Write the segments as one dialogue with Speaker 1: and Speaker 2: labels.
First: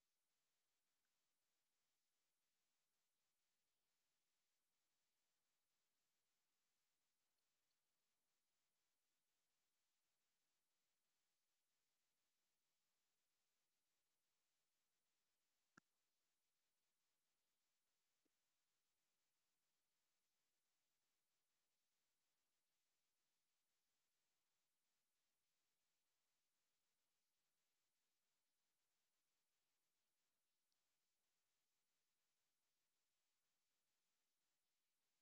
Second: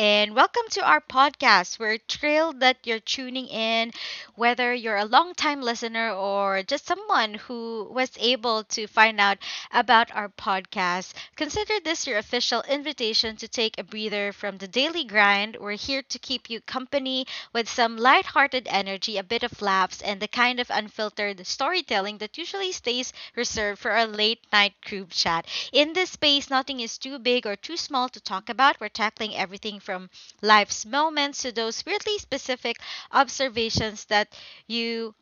Speaker 1: and welcome to our podcast. We're thrilled that you're tuning in, whether you're a long-time listener or just someone who was able to find out about our podcast. Consider this your official invitation to take a breather from the daily grind. We're here to keep you company with some lighthearted energy, a bit of laughs, and the kind of unfiltered storytelling that usually stays reserved for our late night group chat. In this space, nothing is too big or too small to talk about. We're tackling everything from life's moments to those weirdly specific observations that you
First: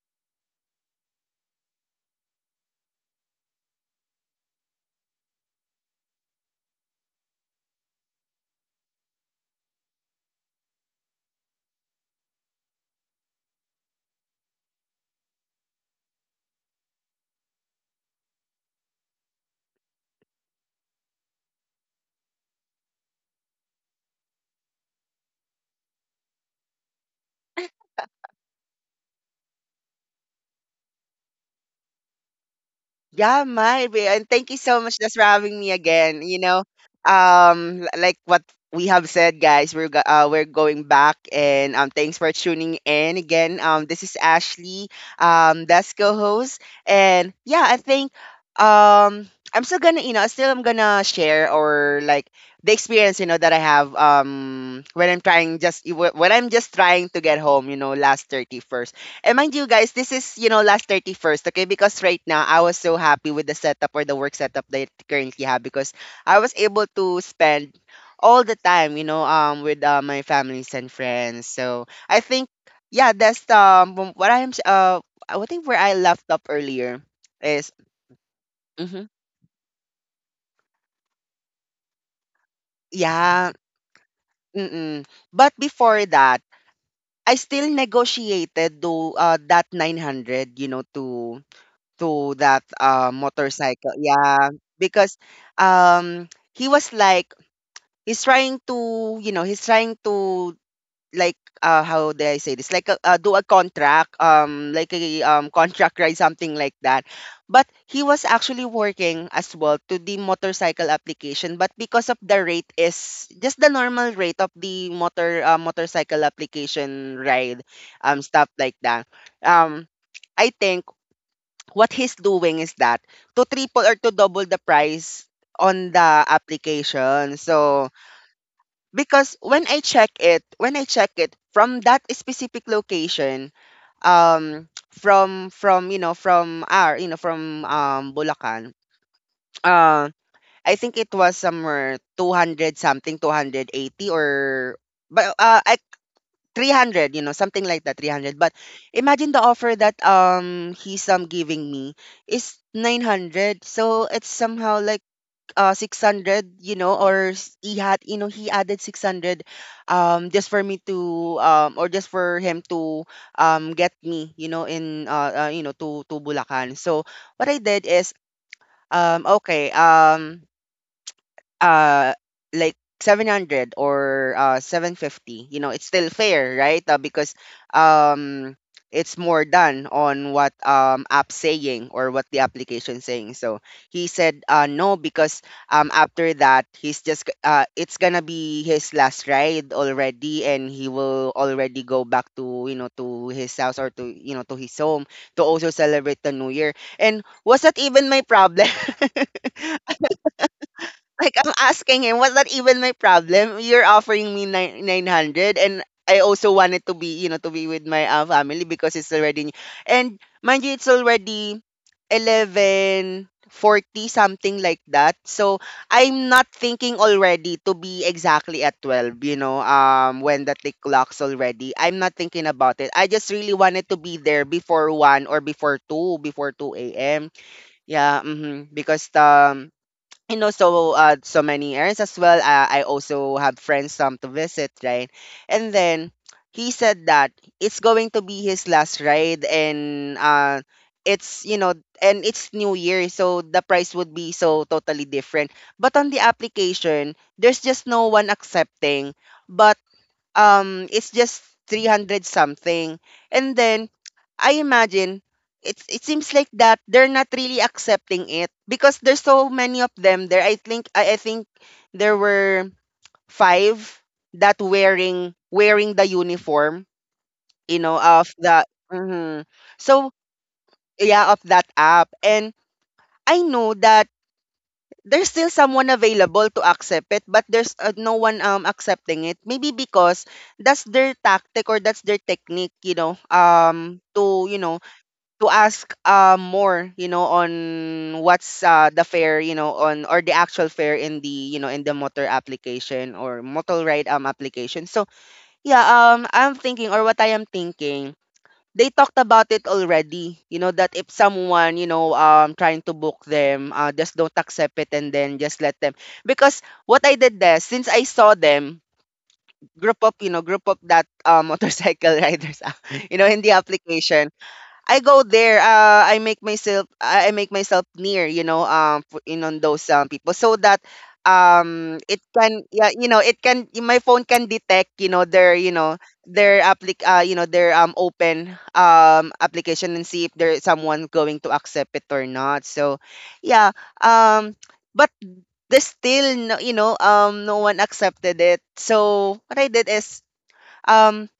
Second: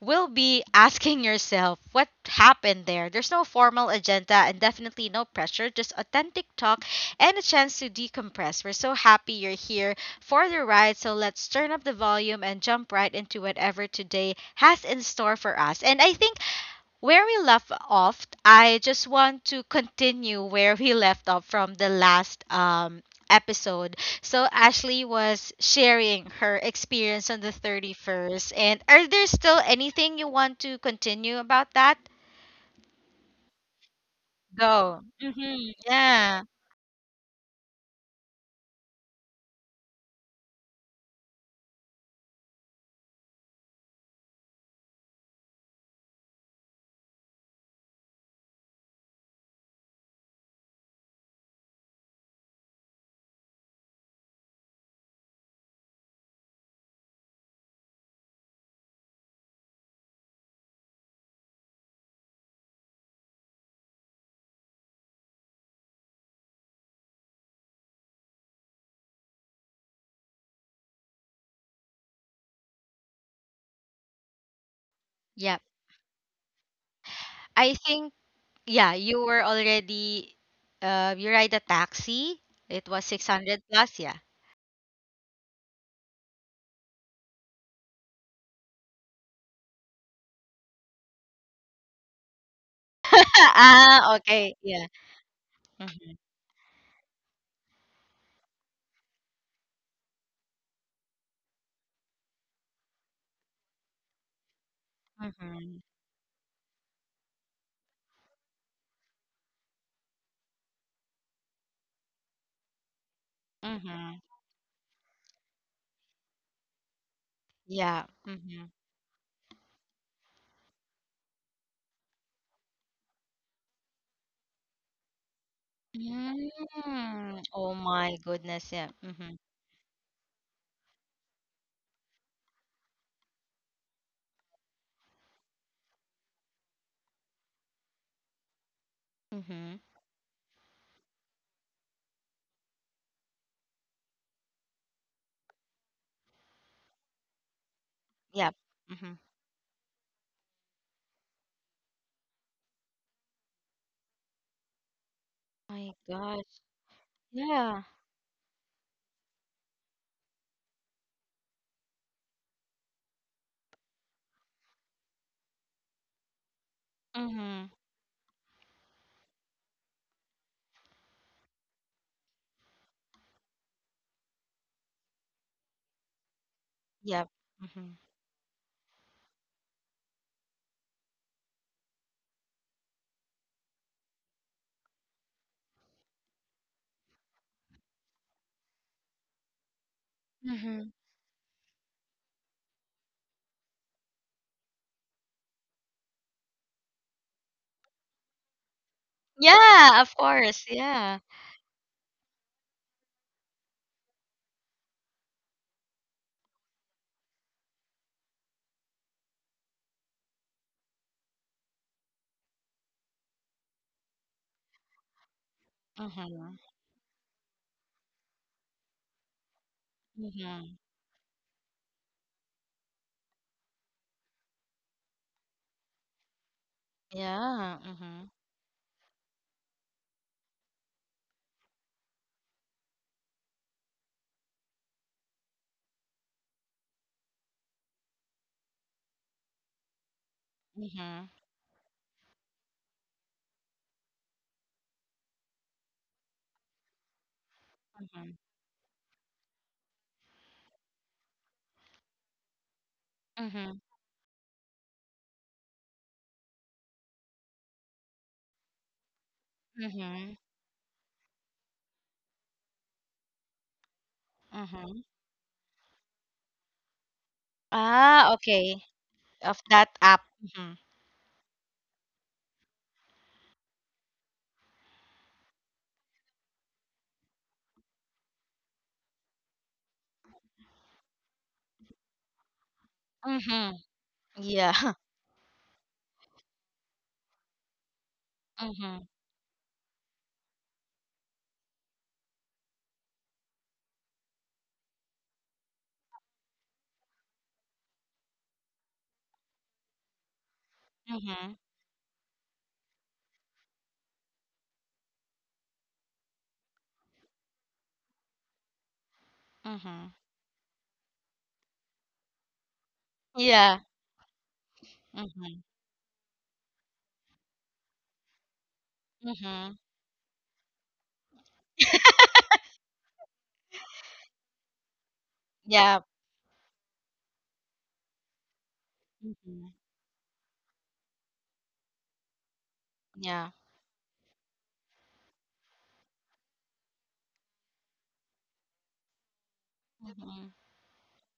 Speaker 1: will be asking yourself what happened there. There's no formal agenda and definitely no pressure, just authentic talk and a chance to decompress. We're so happy you're here for the ride, so let's turn up the volume and jump right into whatever today has in store for us. And I think where we left off, I just want to continue where we left off from the last episode. So, Ashley was sharing her experience on the 31st. And are there still anything you want to continue about that?
Speaker 2: Yeah, might be. And thank you so much
Speaker 1: Go.
Speaker 2: just for having me again. You
Speaker 1: Yeah.
Speaker 2: know, um, l- like what we have said, guys, we're going back, and thanks for tuning in again. This is Ashley, that's co-host, and yeah, um, I'm still gonna, I'm gonna share or like the experience, you know, that I have when I'm trying just when I'm just trying to get home, you know, last 31st. And mind you guys, this is, you know, last 31st, okay? Because right now, I was so happy with the setup or the work setup that I currently have because I was able to spend all the time, with my families and friends. So I think, yeah, that's wh- what I'm, s- I
Speaker 1: Yep.
Speaker 2: think where I left up earlier is,
Speaker 1: I think, yeah,
Speaker 2: mm-hmm,
Speaker 1: you were already, you ride a taxi. It was
Speaker 2: yeah,
Speaker 1: 600 plus, yeah.
Speaker 2: mm-mm. But before that, I still negotiated to that 900, you know, to that motorcycle.
Speaker 1: Ah,
Speaker 2: Yeah,
Speaker 1: okay. Yeah.
Speaker 2: because
Speaker 1: Mm-hmm.
Speaker 2: um he was like he's trying to, you know, he's trying to, like, how do I say this, like a, do a contract, like a contract ride, something like that. But he was actually working as well to the motorcycle application, but because of the rate is just the normal
Speaker 1: Mm-hmm.
Speaker 2: rate of the motorcycle application ride,
Speaker 1: Yeah.
Speaker 2: stuff like that. Um I think what he's doing is that to triple or to double the price on the application.
Speaker 1: Mm. Oh
Speaker 2: So
Speaker 1: my goodness, yeah. Mm-hmm.
Speaker 2: because when I check it from that specific location, from you know, from Bulacan,
Speaker 1: Mm-hmm.
Speaker 2: uh, I think it was somewhere 200 something, 280, or but I 300, you know, something like that, 300. But
Speaker 1: Yep. Mm-hmm.
Speaker 2: imagine the offer that he's giving me is 900. So it's somehow like
Speaker 1: My gosh.
Speaker 2: 600, you know, or s- he
Speaker 1: Yeah.
Speaker 2: had, you know, he added 600 just for me to um, or just for him to get me, you know, in to Bulacan. So what I
Speaker 1: Mm-hmm.
Speaker 2: did is okay, uh like 700 or 750, you know, it's still fair, right?
Speaker 1: Yep.
Speaker 2: Because
Speaker 1: Mm-hmm.
Speaker 2: um it's more done on what app saying or what the application saying. So he said no, because after that it's gonna be his last ride already and
Speaker 1: Mm-hmm.
Speaker 2: he will already go back to, you know, to his house, or to, you know, to his home to also celebrate the new year. And was that even my problem?
Speaker 1: Yeah, of course. Yeah.
Speaker 2: Like I'm asking him, was that even my problem? You're offering me nine hundred, and I also wanted to be, you know, to be with my family because it's already, and mind you, it's already 11:40, something like that. So I'm not
Speaker 1: Mm-hmm.
Speaker 2: thinking already to be exactly at 12. You know, when the tick
Speaker 1: Mm-hmm.
Speaker 2: clocks already, I'm not thinking about it. I just really wanted to be there before one, or before two a.m.
Speaker 1: Yeah.
Speaker 2: Yeah,
Speaker 1: Mm-hmm.
Speaker 2: mm-hmm. Because the, you know, so so many errands as well. I also have friends come to visit, right? And then he said that it's going to be his last ride and
Speaker 1: Mm-hmm.
Speaker 2: it's, you know, and it's new year, so the price would be so totally different. But on the application, there's just no one
Speaker 1: Mm-hmm.
Speaker 2: accepting. But it's just 300 something. And
Speaker 1: Mm-hmm.
Speaker 2: then I imagine it seems like that they're not really accepting it because there's so many of them
Speaker 1: Mm-hmm.
Speaker 2: there. I think there were five that
Speaker 1: Mm-hmm.
Speaker 2: wearing the uniform, you know, of
Speaker 1: Ah,
Speaker 2: the,
Speaker 1: okay.
Speaker 2: mhm,
Speaker 1: Of that
Speaker 2: so
Speaker 1: app. Mm-hmm.
Speaker 2: yeah, of that app. And I know that there's still someone available to accept it, but there's no one accepting it, maybe because that's their tactic or that's their technique, you know,
Speaker 1: Mm-hmm. Yeah.
Speaker 2: to ask, more, you know, on what's the
Speaker 1: Mm-hmm.
Speaker 2: fare, you know, on or the actual fare in the, you know, in the motor application or motor ride application. So yeah, I am thinking they talked about it already. You know that if
Speaker 1: Mm-hmm.
Speaker 2: someone, you know, trying to book them, just don't accept it and then just let them. Because what I did there, since I saw them group
Speaker 1: Mm-hmm.
Speaker 2: up, you know, group up that motorcycle riders, ah, you know, in the
Speaker 1: Yeah.
Speaker 2: application. I go there.
Speaker 1: Mm-hmm.
Speaker 2: I make myself near. You know, for, in on
Speaker 1: Mm-hmm.
Speaker 2: those people, so that it can, yeah, you know, it can, my phone can detect, you know, their, you know,
Speaker 1: Yeah.
Speaker 2: their applic you know, their open
Speaker 1: Mm-hmm.
Speaker 2: application, and see if there is someone going to accept it or not. So,
Speaker 1: Yeah.
Speaker 2: yeah. Um, but there's still no, you know, no one accepted it. So what I did is
Speaker 1: Mm-hmm.
Speaker 2: um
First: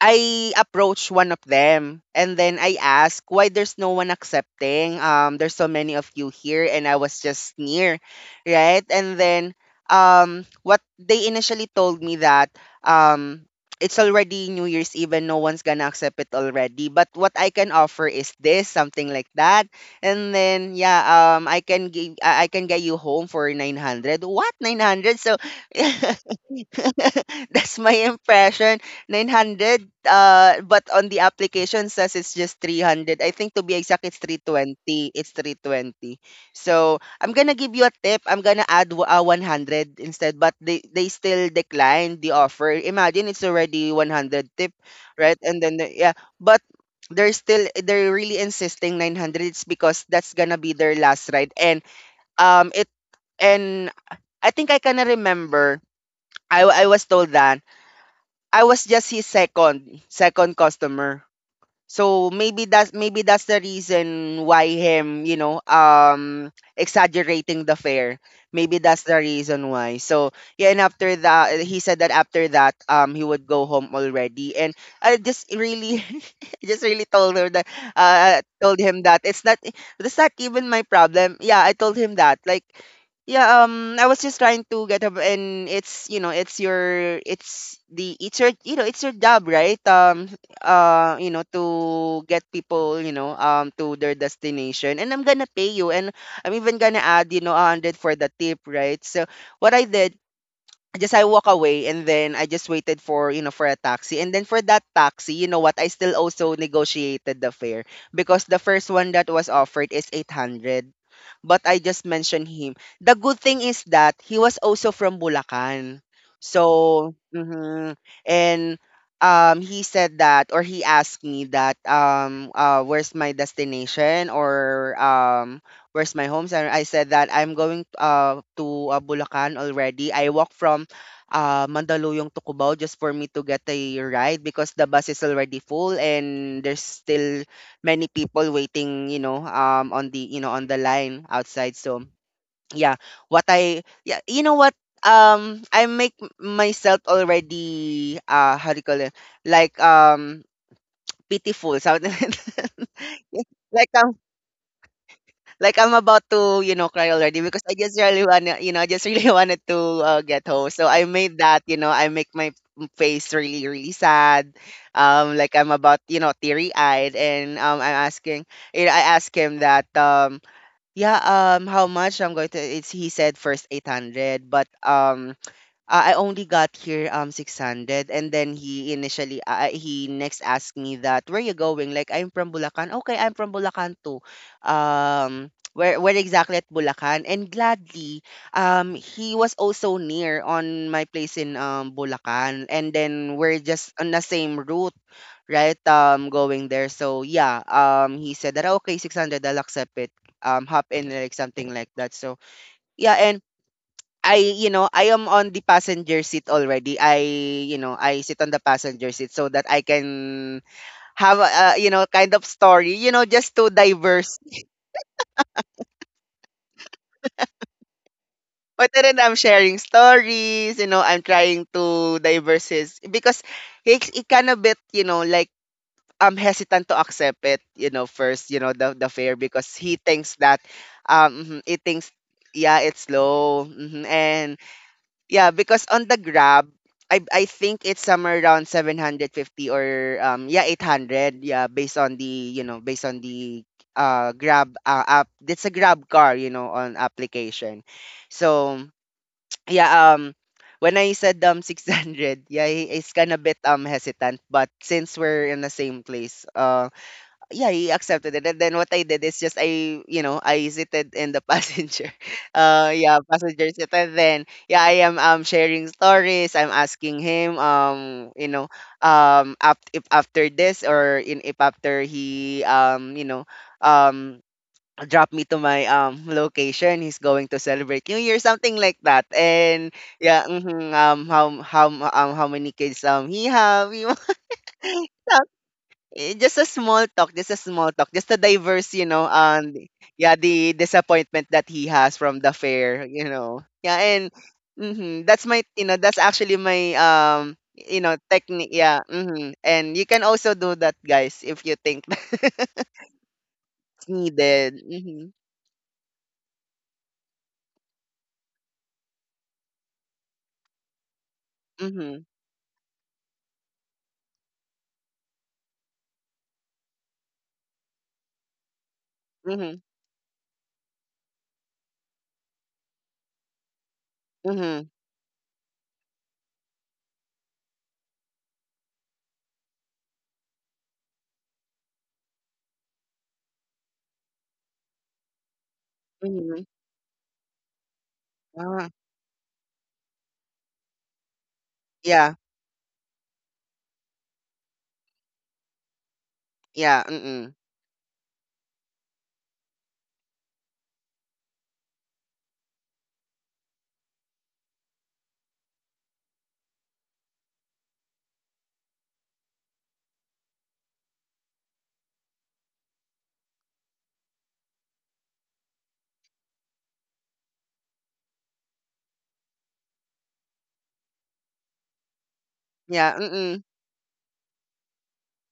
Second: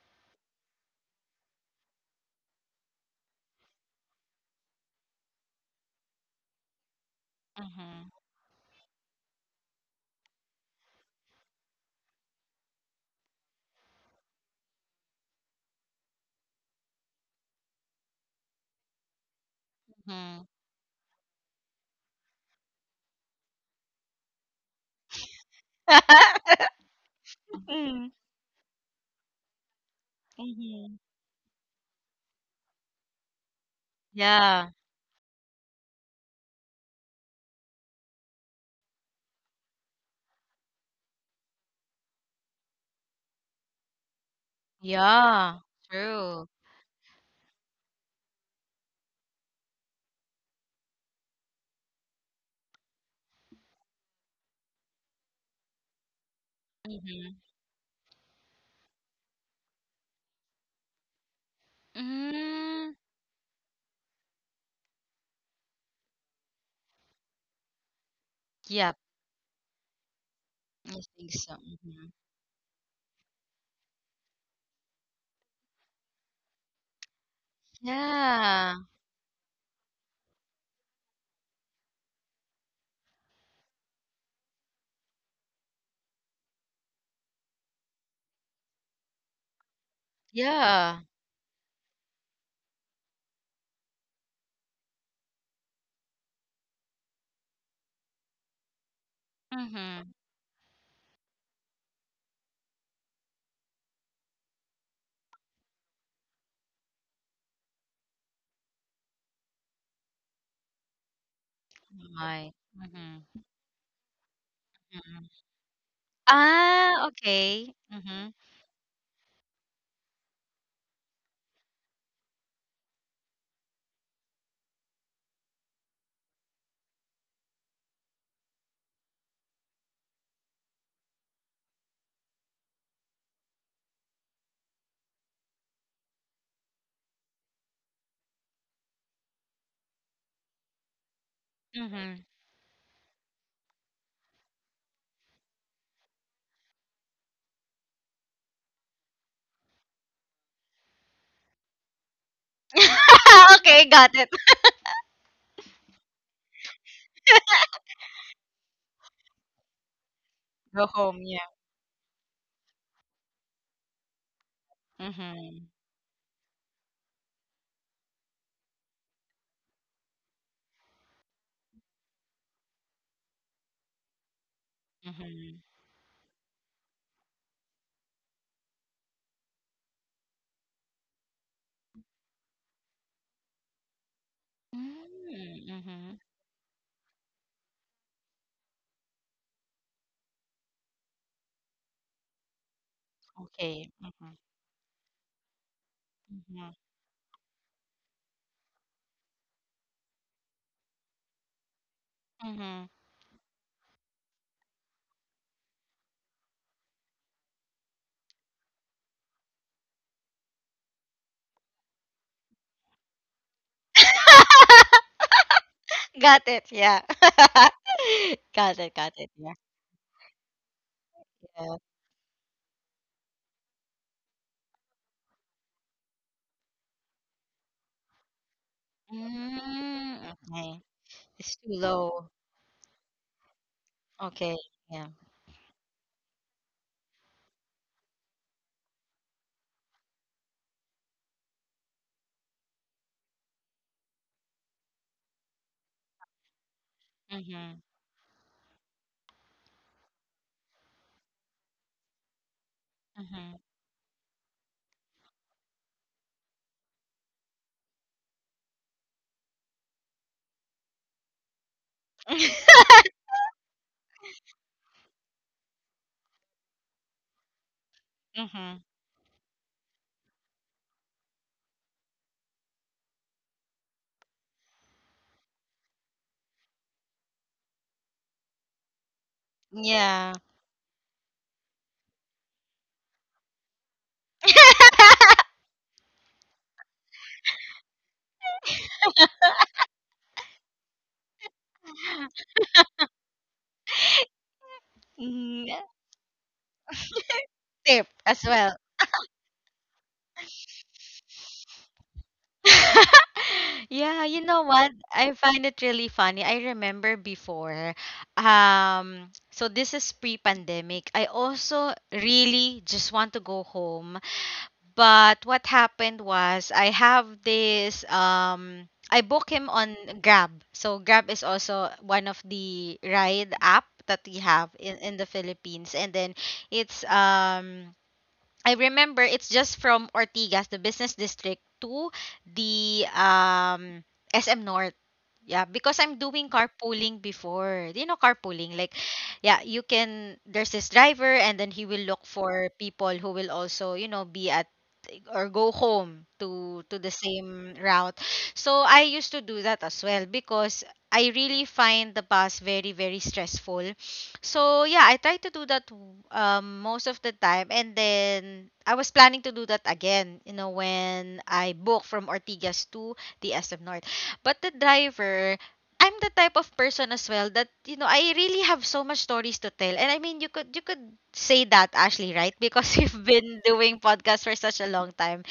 Speaker 2: I approached one of them and then I asked why there's no one accepting. There's so many of you here and I was just near,
Speaker 1: Mm-hmm.
Speaker 2: right? And then what they initially told me that um, it's already New Year's Eve and no one's gonna accept it already. But what I can offer is this, something like that. And
Speaker 1: Mhm.
Speaker 2: then yeah, I can get you home for 900. What 900? So That's my
Speaker 1: Mm.
Speaker 2: impression. 900 but
Speaker 1: Mhm.
Speaker 2: on the application says it's just 300. I think to be exact it's
Speaker 1: Yeah.
Speaker 2: 320. It's 320. So, I'm going to give you a tip. I'm going to 100 instead, but they still declined the offer. Imagine it's already 100 tip, right?
Speaker 1: Yeah.
Speaker 2: And then yeah,
Speaker 1: True.
Speaker 2: but they're really insisting 900. It's because that's going to be their last ride and it and I think I kind of remember I was
Speaker 1: Mm-hmm.
Speaker 2: told that I was just his second customer. So
Speaker 1: Mm.
Speaker 2: maybe that's the reason why him, you know, um, exaggerating the fare. Maybe
Speaker 1: Yep.
Speaker 2: that's the reason why. So yeah, and
Speaker 1: I
Speaker 2: after
Speaker 1: think so.
Speaker 2: that he said
Speaker 1: Mm-hmm.
Speaker 2: that after that he would go home already. And I just really just really
Speaker 1: Yeah.
Speaker 2: told him that it's not, that's not even my problem. Yeah, I told him that. Like yeah, I was just trying to get up, and it's your, you know, it's your job, right?
Speaker 1: Yeah.
Speaker 2: You know, to get people, you know, to their destination. And I'm gonna pay you, and I'm even gonna add, you know, a hundred for the tip, right? So what I
Speaker 1: Mm-hmm.
Speaker 2: did, just I walk away and then I just waited for, you know, for a taxi. And then for that taxi, you know what, I still also negotiated the fare because the first one that was offered is 800. But I just mentioned
Speaker 1: My.
Speaker 2: him. The
Speaker 1: Mm-hmm.
Speaker 2: good thing is that he was also from
Speaker 1: Mm-hmm.
Speaker 2: Bulacan.
Speaker 1: Ah,
Speaker 2: So,
Speaker 1: okay.
Speaker 2: mhm.
Speaker 1: Mm-hmm.
Speaker 2: And he said that, or he asked me that, um, uh, where's my destination or where's my home? And I said that I'm going to Bulacan already. I walk from Mandaluyong to Cubao just for me to get a ride because the bus is already full and there's still many people waiting, you know, on the, you know, on the line outside. So
Speaker 1: Mm-hmm.
Speaker 2: yeah, what I, yeah, you know what, I make myself already, how do you call it, like pitiful, something like that.
Speaker 1: Okay,
Speaker 2: Like
Speaker 1: got it.
Speaker 2: like, I'm about to, you know, cry already because I just really wanna, you know, I just really wanted to get home. So
Speaker 1: Go
Speaker 2: I
Speaker 1: home,
Speaker 2: made
Speaker 1: yeah.
Speaker 2: that, you know, I make my face really, really sad. Like
Speaker 1: Mm-hmm.
Speaker 2: I'm about, you know, teary eyed, and I'm asking, you know, I asked him that, yeah, how much I'm going to? It's, he said first 800, but
Speaker 1: Mm-hmm.
Speaker 2: I only got here 600. And then he initially he next asked me that, where you going? Like, I'm from Bulacan. Okay, I'm from Bulacan too. Um,
Speaker 1: Mm-hmm.
Speaker 2: where exactly at Bulacan, and gladly he was also near on my place in Bulacan, and then we're
Speaker 1: Okay.
Speaker 2: just on the
Speaker 1: Mm-hmm.
Speaker 2: same route, right? Um, going
Speaker 1: Mm-hmm.
Speaker 2: there. So yeah, he said that, "Ah, okay, 600 I'll accept it, hop in," like something like that. So
Speaker 1: Mm-hmm.
Speaker 2: yeah. and. I, you know, I am on the passenger seat already. I sit on the passenger seat so that I can have a, you know, kind of story, you know, just to diverse.
Speaker 1: Got it, yeah. Got
Speaker 2: But
Speaker 1: it, got
Speaker 2: then
Speaker 1: it.
Speaker 2: I'm
Speaker 1: Yeah.
Speaker 2: sharing stories, I'm trying
Speaker 1: That.
Speaker 2: to diverse his because he kind of bit, like I'm hesitant to accept it, first, the fare because he
Speaker 1: Mm,
Speaker 2: thinks that,
Speaker 1: okay. It's
Speaker 2: mhm,
Speaker 1: too
Speaker 2: he thinks,
Speaker 1: low.
Speaker 2: yeah, it's low. Hmm And
Speaker 1: Okay. Yeah.
Speaker 2: Yeah, because on the Grab, I think it's somewhere around 750 or yeah, 800. Yeah, based on the Grab app. It's a Grab car, on
Speaker 1: Mhm.
Speaker 2: application. So, yeah, when I said 600, yeah, he's kind of
Speaker 1: Mhm.
Speaker 2: bit hesitant, but since we're in the same place, yeah, he accepted it. And then what I did is just I seated in the passenger.
Speaker 1: Mhm.
Speaker 2: Uh yeah, passenger seat. And then yeah, I am sharing stories. I'm asking him if after this, or in if after he um dropped me to my location, he's going to celebrate New Year, something like that. And
Speaker 1: Yeah.
Speaker 2: yeah, how many kids he have, know, just a small talk, just a small talk, just a diverse, yeah, the disappointment that he has from the fair, yeah, and
Speaker 1: Mm,
Speaker 2: that's actually my,
Speaker 1: tip as
Speaker 2: technique,
Speaker 1: well.
Speaker 2: yeah, and you can also do that, guys, if you think it's
Speaker 1: Yeah, you know
Speaker 2: needed.
Speaker 1: what?
Speaker 2: Mm-hmm.
Speaker 1: I find it really funny. I remember before, so this is pre-pandemic. I also
Speaker 2: Mm-hmm.
Speaker 1: really just want to go home. But what happened was I have this I book him
Speaker 2: Mm-hmm.
Speaker 1: on Grab. So Grab is also one of the ride app that we have
Speaker 2: Mm-hmm.
Speaker 1: in the Philippines. And then it's I remember it's just from Ortigas, the business district, to the SM North. Yeah, because I'm doing
Speaker 2: Mm-hmm.
Speaker 1: carpooling before. You know, carpooling,
Speaker 2: Ah,
Speaker 1: like, yeah, you can, there's this driver, and then he will look
Speaker 2: yeah.
Speaker 1: for people who will also, you know, be at or go home to
Speaker 2: Yeah.
Speaker 1: the
Speaker 2: Mm-mm.
Speaker 1: same route. So I used to do that as well because I really find the bus very, very stressful. So yeah, I try to do that most of the time. And then I was planning to do that again, you know, when I book from Ortigas to the SM North. But the driver, I'm the type of person as well that you know I really have so much stories to tell. And I mean, you could say that, Ashley, right? Because
Speaker 2: Yeah.
Speaker 1: you've been
Speaker 2: Mm-mm.
Speaker 1: doing podcasts for such a long time.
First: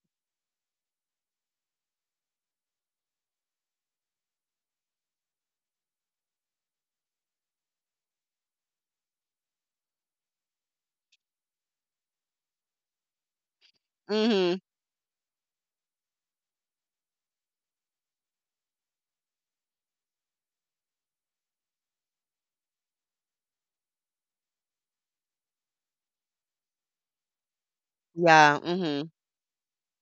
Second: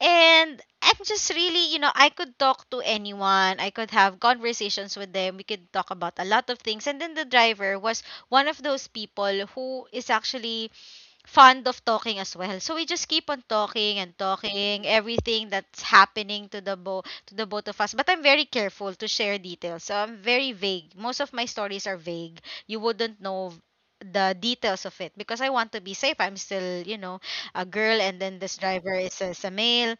Speaker 1: And I'm just really, you know, I could talk to anyone. I could have conversations with them. We could talk about a lot of things. And then the driver was one of those people who is actually fond of talking as well. So we just keep on talking and
Speaker 2: Mm-hmm.
Speaker 1: talking everything that's happening to the bo to the both of us. But I'm very careful to share details. So I'm very vague. Most of my stories are vague. You wouldn't know the details of it because I want to be safe. I'm still, you know, a girl, and then this
Speaker 2: Yeah.
Speaker 1: driver
Speaker 2: Mm-hmm.
Speaker 1: is a male,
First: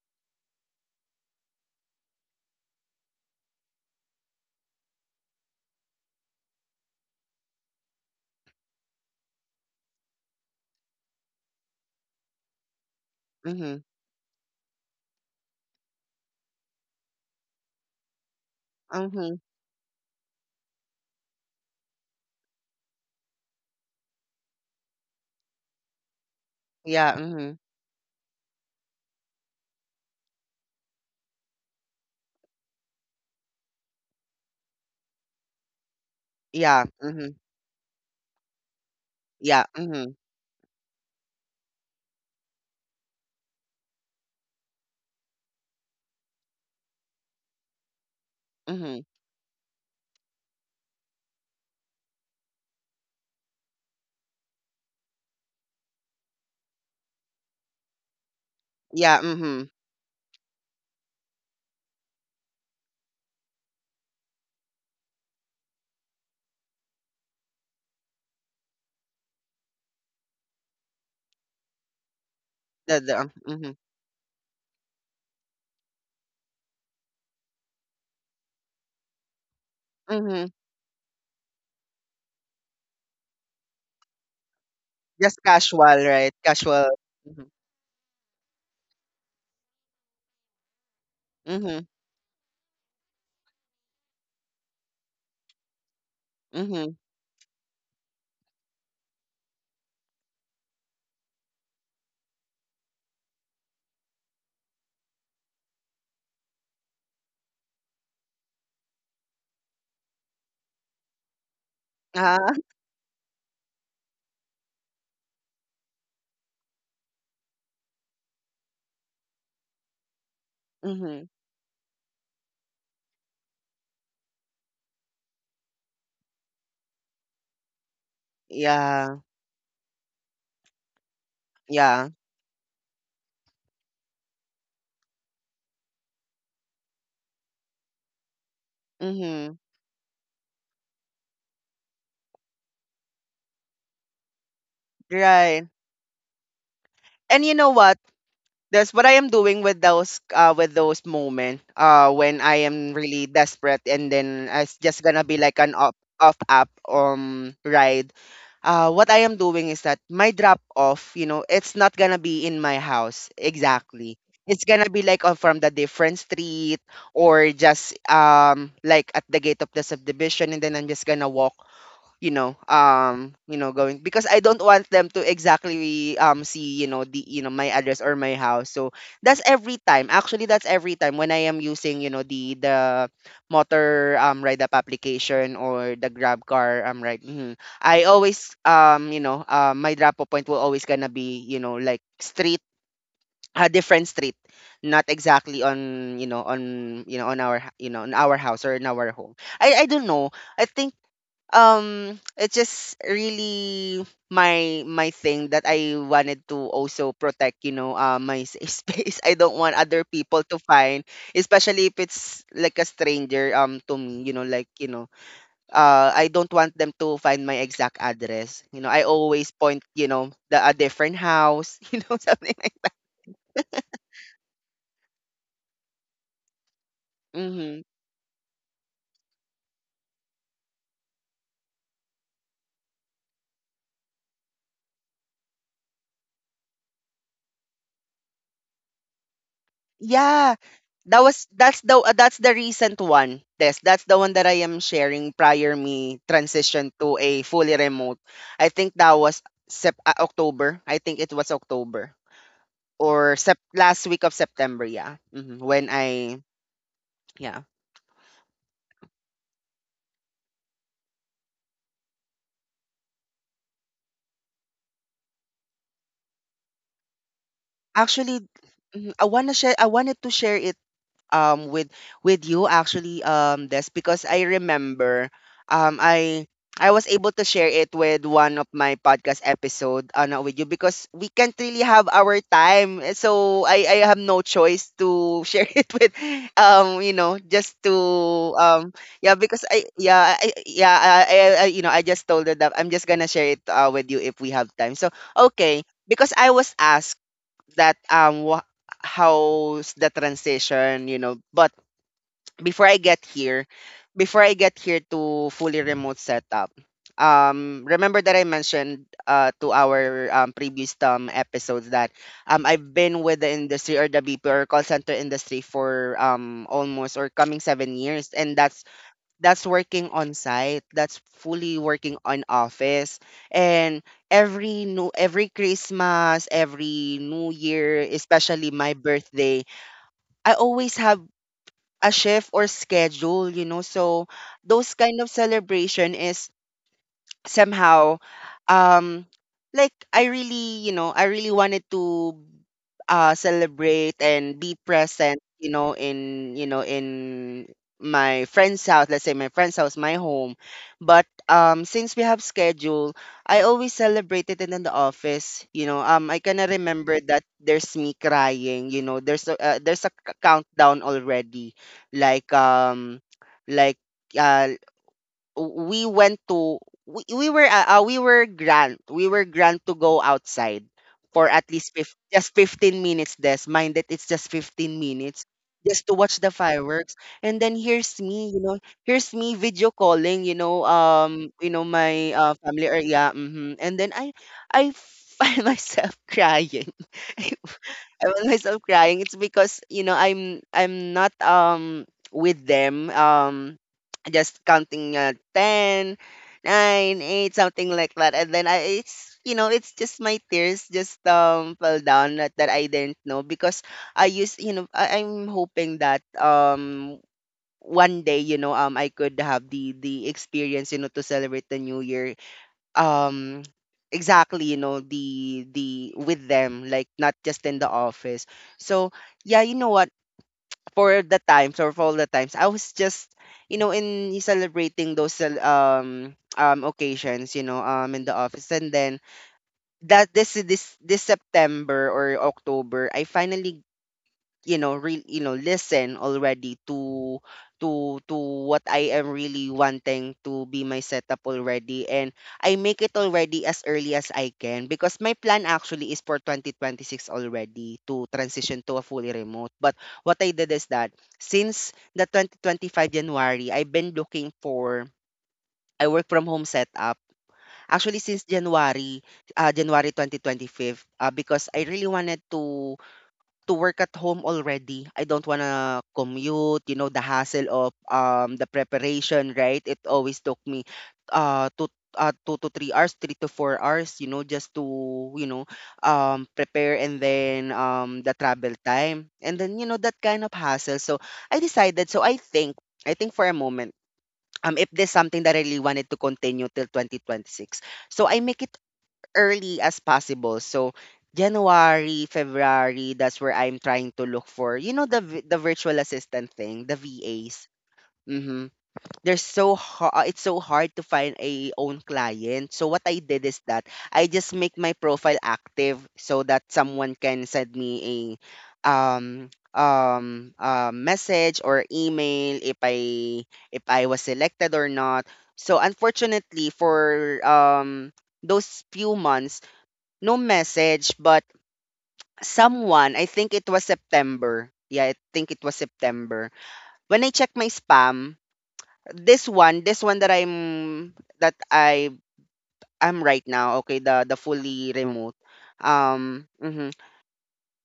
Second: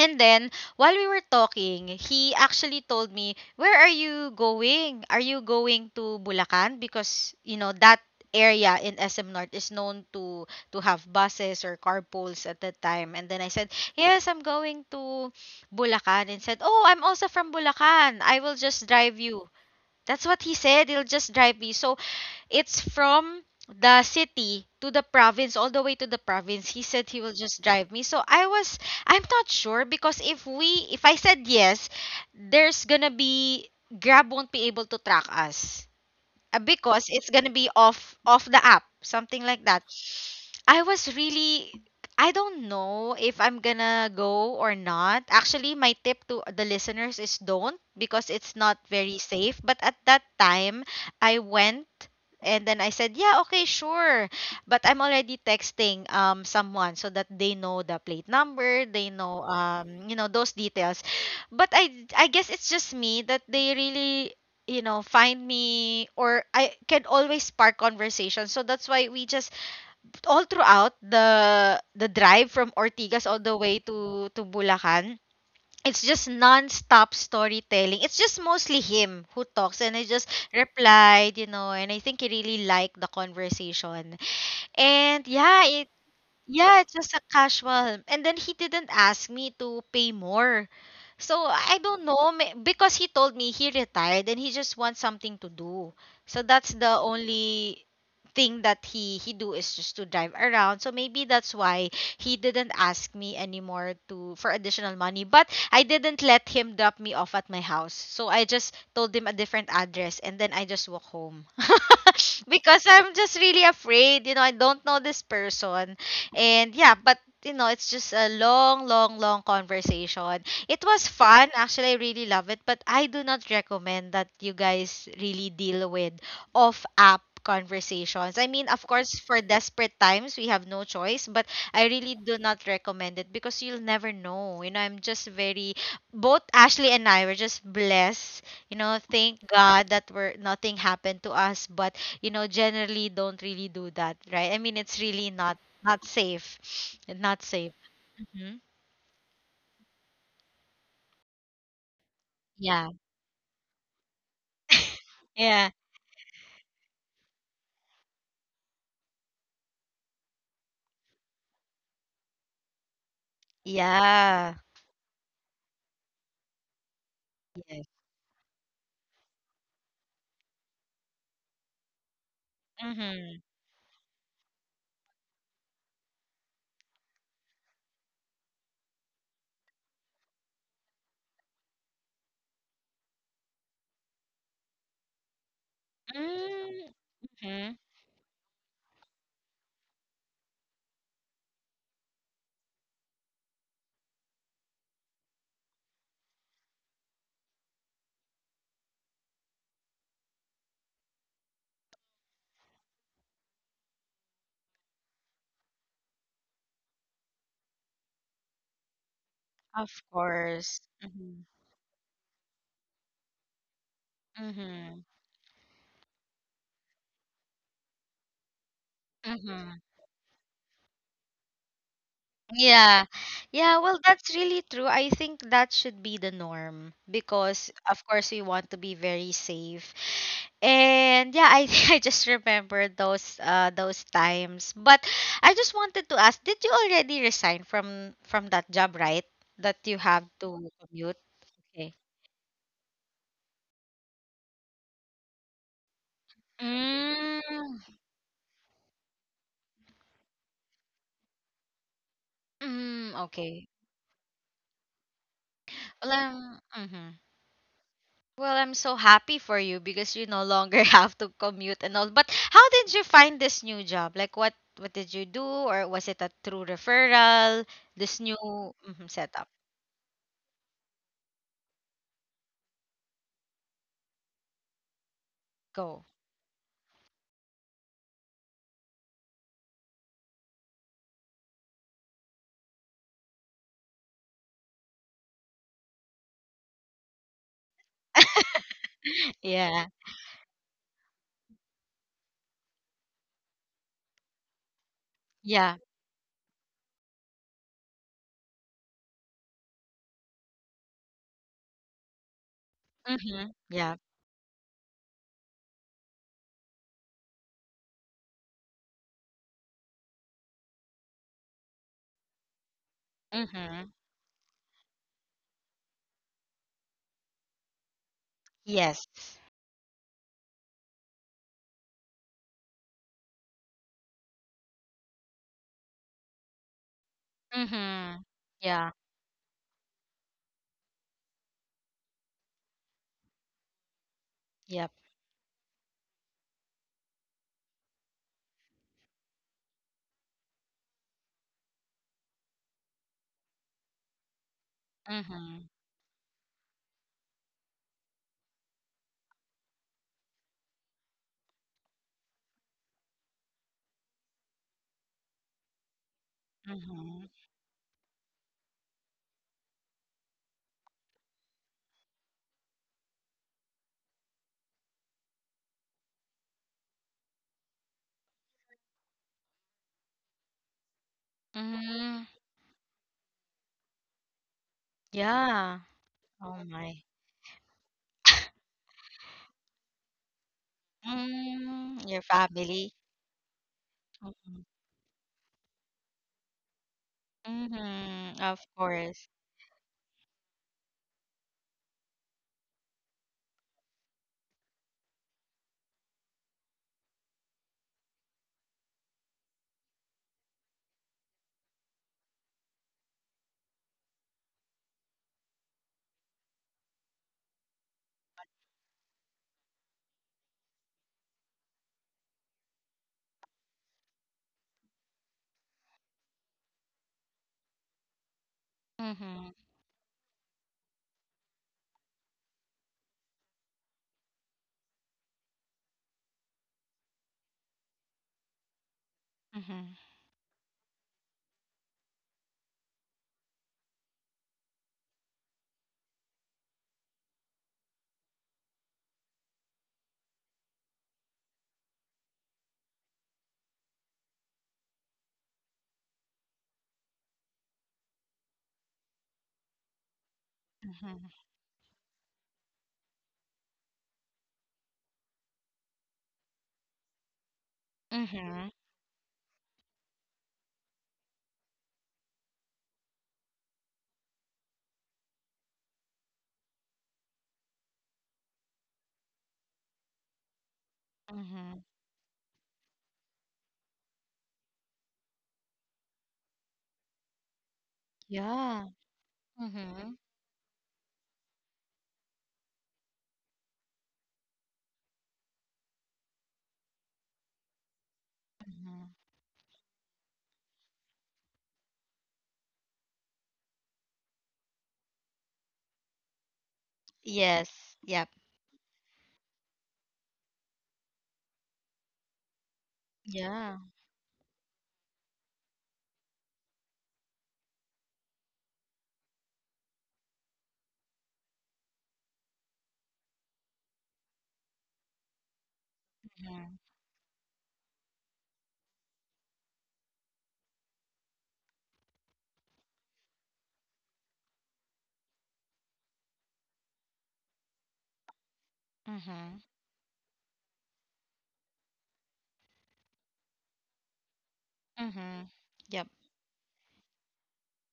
Speaker 1: and then while we were talking, he actually told me, "Where are you going? Are you going to Bulacan?" Because, you know, that area in SM North is known to have buses or carpools at that time. And then I said,
Speaker 2: Mm-hmm.
Speaker 1: "Yes, I'm going to Bulacan." And said, "Oh, I'm also from Bulacan. I will just drive
Speaker 2: Mm-hmm.
Speaker 1: you." That's what he said. It'll just drive me. So it's from the city to the province, all the way to the province. He said
Speaker 2: Yeah.
Speaker 1: he will
Speaker 2: Mm-hmm.
Speaker 1: just drive me. So I was, I'm not sure because if I said yes, there's gonna be, Grab won't be able to track us,
Speaker 2: Yeah.
Speaker 1: because
Speaker 2: Mm-hmm.
Speaker 1: it's gonna be off off the app, something like
Speaker 2: Yeah.
Speaker 1: that.
Speaker 2: Mm-hmm.
Speaker 1: I was really, I don't know if I'm gonna go or not. Actually, my tip to the listeners is don't, because it's not
Speaker 2: Mm-hmm.
Speaker 1: very safe. But at that time I went, and then I said, "Yeah, okay, sure," but I'm already texting someone so that they know the plate number, they
Speaker 2: Yeah,
Speaker 1: know,
Speaker 2: mhm.
Speaker 1: um, you know, those details. But I guess it's just me that they really, you know, find me, or I can always spark conversation. So that's why we just, all throughout the drive from Ortigas
Speaker 2: The
Speaker 1: all the way
Speaker 2: Mhm,
Speaker 1: to Bulacan, it's just non-stop storytelling. It's just mostly him who talks and I just
Speaker 2: mhm.
Speaker 1: replied, you know, and I think he really liked the conversation. And
Speaker 2: Just
Speaker 1: yeah,
Speaker 2: casual, right?
Speaker 1: yeah, it's
Speaker 2: Casual.
Speaker 1: just a
Speaker 2: Mhm,
Speaker 1: casual. And then he didn't ask me to pay more. So I
Speaker 2: mhm,
Speaker 1: don't know may- because he told me he retired and he just wants something to do. So that's the
Speaker 2: mhm.
Speaker 1: only thing that he do is just to drive around. So maybe that's why he didn't ask me anymore to for additional money. But I didn't let him drop me off at my house. So I just told him a different address and then I just walk home.
Speaker 2: Ah,
Speaker 1: Because I'm just really afraid, you know, I don't know this person, and yeah, but you know, it's just a long, long, long conversation. It was
Speaker 2: mhm.
Speaker 1: fun. Actually, I really love it, but I do not recommend that you guys really deal with off app conversations. I mean, of course,
Speaker 2: Yeah,
Speaker 1: for desperate times, we have no choice, but I
Speaker 2: yeah.
Speaker 1: really do not recommend it because you'll never know. You know, I'm just very, both Ashley and I were just blessed. You know, thank
Speaker 2: Mhm.
Speaker 1: God that we're, nothing happened to us, but you know, generally don't really do that, right? I mean, it's really not,
Speaker 2: Right.
Speaker 1: not safe. Not
Speaker 2: And you
Speaker 1: safe.
Speaker 2: know what?
Speaker 1: Mhm.
Speaker 2: That's what I am doing with those moment when I
Speaker 1: Yeah.
Speaker 2: am really desperate, and then it's just gonna be like
Speaker 1: Yeah.
Speaker 2: an off up ride. What I am doing is that my drop off, it's not gonna be in my house exactly.
Speaker 1: Yeah.
Speaker 2: It's gonna be like from the different street, or
Speaker 1: Yes.
Speaker 2: just like at the gate of the subdivision, and then I'm just gonna walk,
Speaker 1: Mhm.
Speaker 2: going, because I don't want them to exactly see, you know the you know my address or my house. So that's every time, actually, that's every time when I am using, the motor ride up application, or the Grab car ride. Mhm.
Speaker 1: Mhm.
Speaker 2: I always my drop off point will always gonna be, like street a different street, not exactly on our h- you know on our house, or in our home. I don't know. I think it's just really my thing that I wanted to also protect, my safe space. I don't want
Speaker 1: Of
Speaker 2: other people to
Speaker 1: course.
Speaker 2: find,
Speaker 1: Mhm.
Speaker 2: especially if it's like a stranger to me,
Speaker 1: Mhm.
Speaker 2: I don't want them to find my exact address. I always
Speaker 1: Mhm.
Speaker 2: point, you know the a different house you know, something like.
Speaker 1: Yeah. Yeah, well, that's really true. I think that should be the norm because
Speaker 2: Mhm.
Speaker 1: of course we want to be very safe. And yeah, I I just remembered those times. But I just wanted to ask, did you already resign from that job, right? That you have
Speaker 2: Yeah,
Speaker 1: to commute? Okay.
Speaker 2: that's the recent one. This that's the one that I am sharing prior me transition to a fully
Speaker 1: Mm,
Speaker 2: remote. I think that was October. I think it was October,
Speaker 1: mm,
Speaker 2: or
Speaker 1: okay.
Speaker 2: last week of September. Yeah, hmm when I
Speaker 1: Well, I'm, mhm.
Speaker 2: yeah
Speaker 1: Well, I'm so happy for you because you no longer have to commute and all. But how did you find this new job? Like, what did you do, or was it a true referral? This new
Speaker 2: actually,
Speaker 1: mhm,
Speaker 2: mhm, I
Speaker 1: setup.
Speaker 2: wanna share. I wanted to share it um with with you, actually, this, because I remember um
Speaker 1: Go.
Speaker 2: I I was able to share it with one of my podcast episode, not with you because we can't really have our time, so I have no choice to share it with, you know just to um yeah, because
Speaker 1: Yeah.
Speaker 2: I yeah I, yeah I you know I just told her that I'm just gonna share it, with you if we have time, so
Speaker 1: Yeah.
Speaker 2: okay, because I was asked that, wha how's the transition, you know. But before I get
Speaker 1: Mm-hmm.
Speaker 2: here,
Speaker 1: Yeah.
Speaker 2: before I get here to fully remote setup, remember that I mentioned, to our previous episodes, that I've been with the
Speaker 1: Mm-hmm.
Speaker 2: industry, or the BP or call center industry, for almost or coming 7 years, and
Speaker 1: Yes.
Speaker 2: that's working on site, that's fully working on office. And every Christmas, every new year,
Speaker 1: Mm-hmm.
Speaker 2: especially
Speaker 1: Yeah.
Speaker 2: my birthday, I always have a shift or schedule, you know. So
Speaker 1: Yep.
Speaker 2: those kind of celebration is somehow, um like, I really wanted to celebrate and be present,
Speaker 1: Mm-hmm.
Speaker 2: in you know in my friend's house, let's say, my friend's house, my home. But since we have schedule, I always celebrate it in the office. I kind of remember
Speaker 1: Mm-hmm.
Speaker 2: that there's me crying, you know, there's a countdown already, like um like, uh we went to we were grand to go outside for at least
Speaker 1: Mm-hmm.
Speaker 2: just 15 minutes. This mind that it's just 15 minutes
Speaker 1: Yeah.
Speaker 2: just to watch the
Speaker 1: Oh my.
Speaker 2: fireworks. And then here's me video calling,
Speaker 1: Mm, your
Speaker 2: my family,
Speaker 1: family.
Speaker 2: or yeah, mhm. And then I find myself crying. I
Speaker 1: Mhm.
Speaker 2: found
Speaker 1: Of
Speaker 2: myself crying.
Speaker 1: course.
Speaker 2: It's because, you know, I'm not with them, just counting 10 nine, 8, something like that. And then I it's, you know, it's just my tears just fell down, that I didn't know, because I'm hoping that one day, I could have the experience, you know, to celebrate the new year, um exactly, you know the with them, like, not just in the office. So
Speaker 1: Mhm.
Speaker 2: yeah, you know what, for the times, or for all the times I was just, you know, in celebrating those, occasions, in the office, and then
Speaker 1: Mhm.
Speaker 2: that, this September or October, I finally, listen already to, to to what I am really wanting to be my setup already. And I make it already as early as I can, because my plan actually is for 2026 already to transition to a fully remote. But what I did is that,
Speaker 1: Mhm.
Speaker 2: since the 2025 January I've been looking for, I work from home setup, actually since
Speaker 1: Mhm.
Speaker 2: January, January 2025, because I really wanted, to work at home already. I don't wanna commute, you know, the hassle of the preparation, right? It always took me, uh
Speaker 1: Mhm.
Speaker 2: two 2 to 3 hours, 3 to 4 hours, you know, just to, you know, prepare, and then, the travel
Speaker 1: Yeah.
Speaker 2: time. And then, you know,
Speaker 1: Mhm.
Speaker 2: that kind of hassle. So I decided, so I think, for a moment, if there's something that I really wanted to continue till 2026, so I make it
Speaker 1: Mhm.
Speaker 2: early as possible. So January, February, that's where I'm trying to look for. You know, the virtual assistant thing, the VAs.
Speaker 1: Yes. Yep.
Speaker 2: Mm-hmm. They're so hard. It's so hard to find a own client. So what I did is
Speaker 1: Yeah.
Speaker 2: that I just make my profile active so that someone can send me a, message or email, if I was selected or not. So, unfortunately,
Speaker 1: Mhm.
Speaker 2: for those few months, no message. But someone, I think it was September. Yeah, I think it was September. When I checked my spam, this
Speaker 1: Mhm.
Speaker 2: one, that I am right now, okay, the fully remote.
Speaker 1: Mhm. Yep.
Speaker 2: Um, mhm.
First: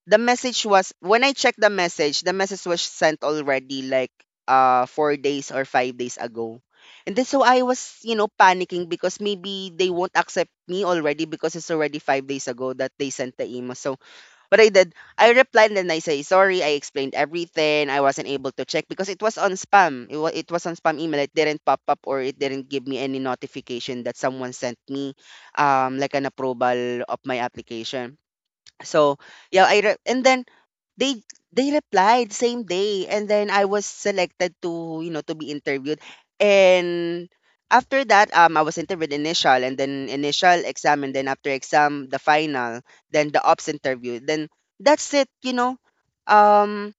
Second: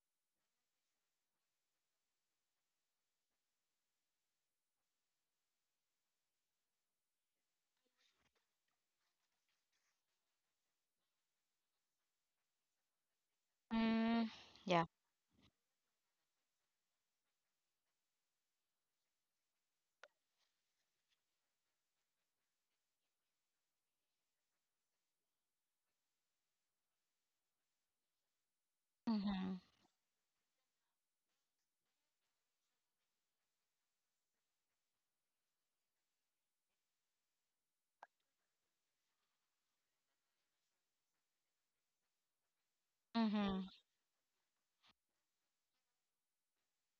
Speaker 2: The message was, when I checked the message was sent already like, 4 days or 5 days ago. And then, so I was, you know, panicking, because maybe they won't accept me already because it's already 5 days ago that they sent the email.
Speaker 1: Mm.
Speaker 2: But I
Speaker 1: Yeah.
Speaker 2: did. I replied and I say sorry. I explained everything. I wasn't able to check because it was on spam. It was on spam email. It didn't pop up, or it didn't give me any notification that someone sent me, like, an approval of my application. So
Speaker 1: Mhm.
Speaker 2: yeah, I re- and then they they replied same day, and then I was selected to, to be interviewed. And after that, I was interviewed initial, and then initial exam, and then after exam the final, then the ops
Speaker 1: Mhm.
Speaker 2: interview, then that's it, um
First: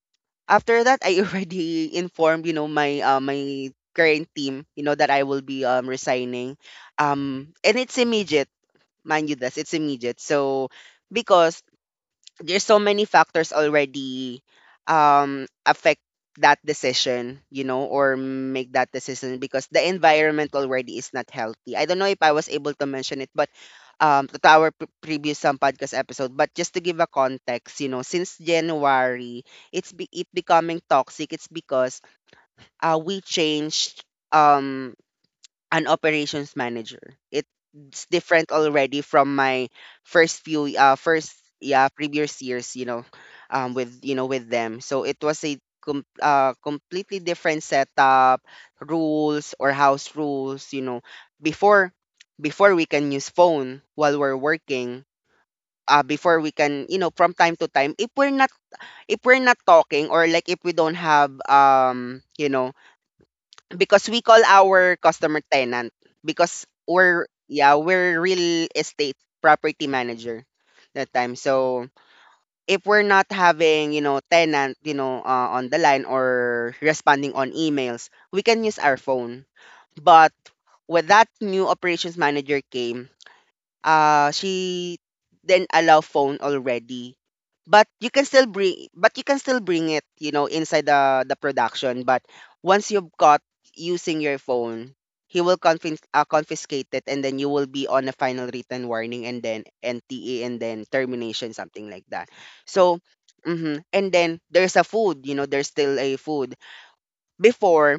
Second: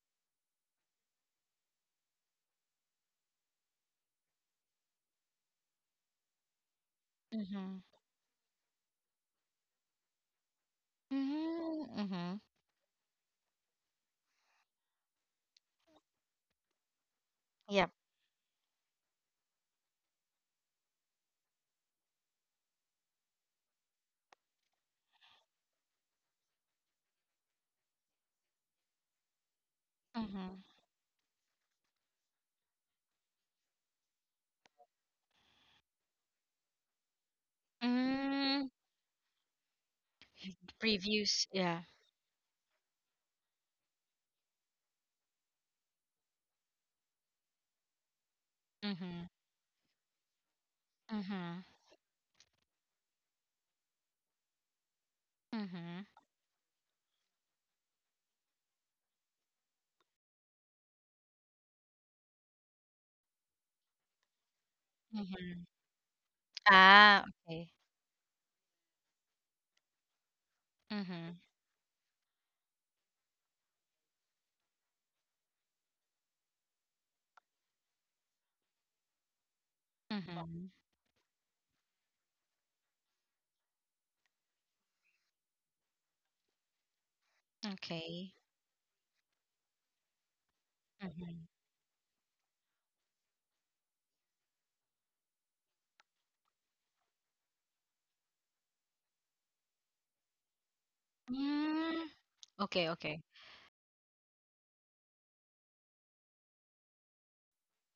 Speaker 2: after that I already informed, you know, my my current team, you know, that I will be resigning, and
Speaker 1: Mhm.
Speaker 2: it's immediate. Mind you, this it's immediate. So because
Speaker 1: Mhm. Mhm.
Speaker 2: there's so many factors already affect that decision, you know,
Speaker 1: Yep.
Speaker 2: or make that decision, because the environment already is not healthy. I don't know if I was able to mention it, but to our previous some podcast episode, but just to give a context, you know, since January it's it
Speaker 1: Mhm.
Speaker 2: becoming toxic. It's because we changed um an operations manager. It's different
Speaker 1: Mm.
Speaker 2: already from my first few first,
Speaker 1: Previews. Yeah.
Speaker 2: yeah, previous years, you know, with, you know, with them. So it was a completely different setup,
Speaker 1: Mhm.
Speaker 2: rules or house rules, you know.
Speaker 1: Mhm.
Speaker 2: Before, before we can use phone while we're working,
Speaker 1: Mhm.
Speaker 2: before we can, you know, from time to time if we're not, if we're not talking, or like if we don't have, you know, because we call our customer
Speaker 1: Mhm.
Speaker 2: tenant, because
Speaker 1: Ah.
Speaker 2: we're,
Speaker 1: Okay.
Speaker 2: yeah, we're real estate property manager that time.
Speaker 1: Mhm.
Speaker 2: So if we're not having, you know, tenant, you know, on the line or responding on emails, we can use our phone. But
Speaker 1: Mhm.
Speaker 2: when that new operations manager came, she didn't allow phone already. But you can
Speaker 1: Okay.
Speaker 2: still bring, but you can still bring it, you know, inside the
Speaker 1: Mhm.
Speaker 2: production. But once you've got using your phone, he will confiscate it, and then you will be on a final written warning and then NTA and then termination, something like
Speaker 1: Mm.
Speaker 2: that.
Speaker 1: Okay,
Speaker 2: So
Speaker 1: okay.
Speaker 2: mhm. And then there's a food, you know, there's still a food. Before,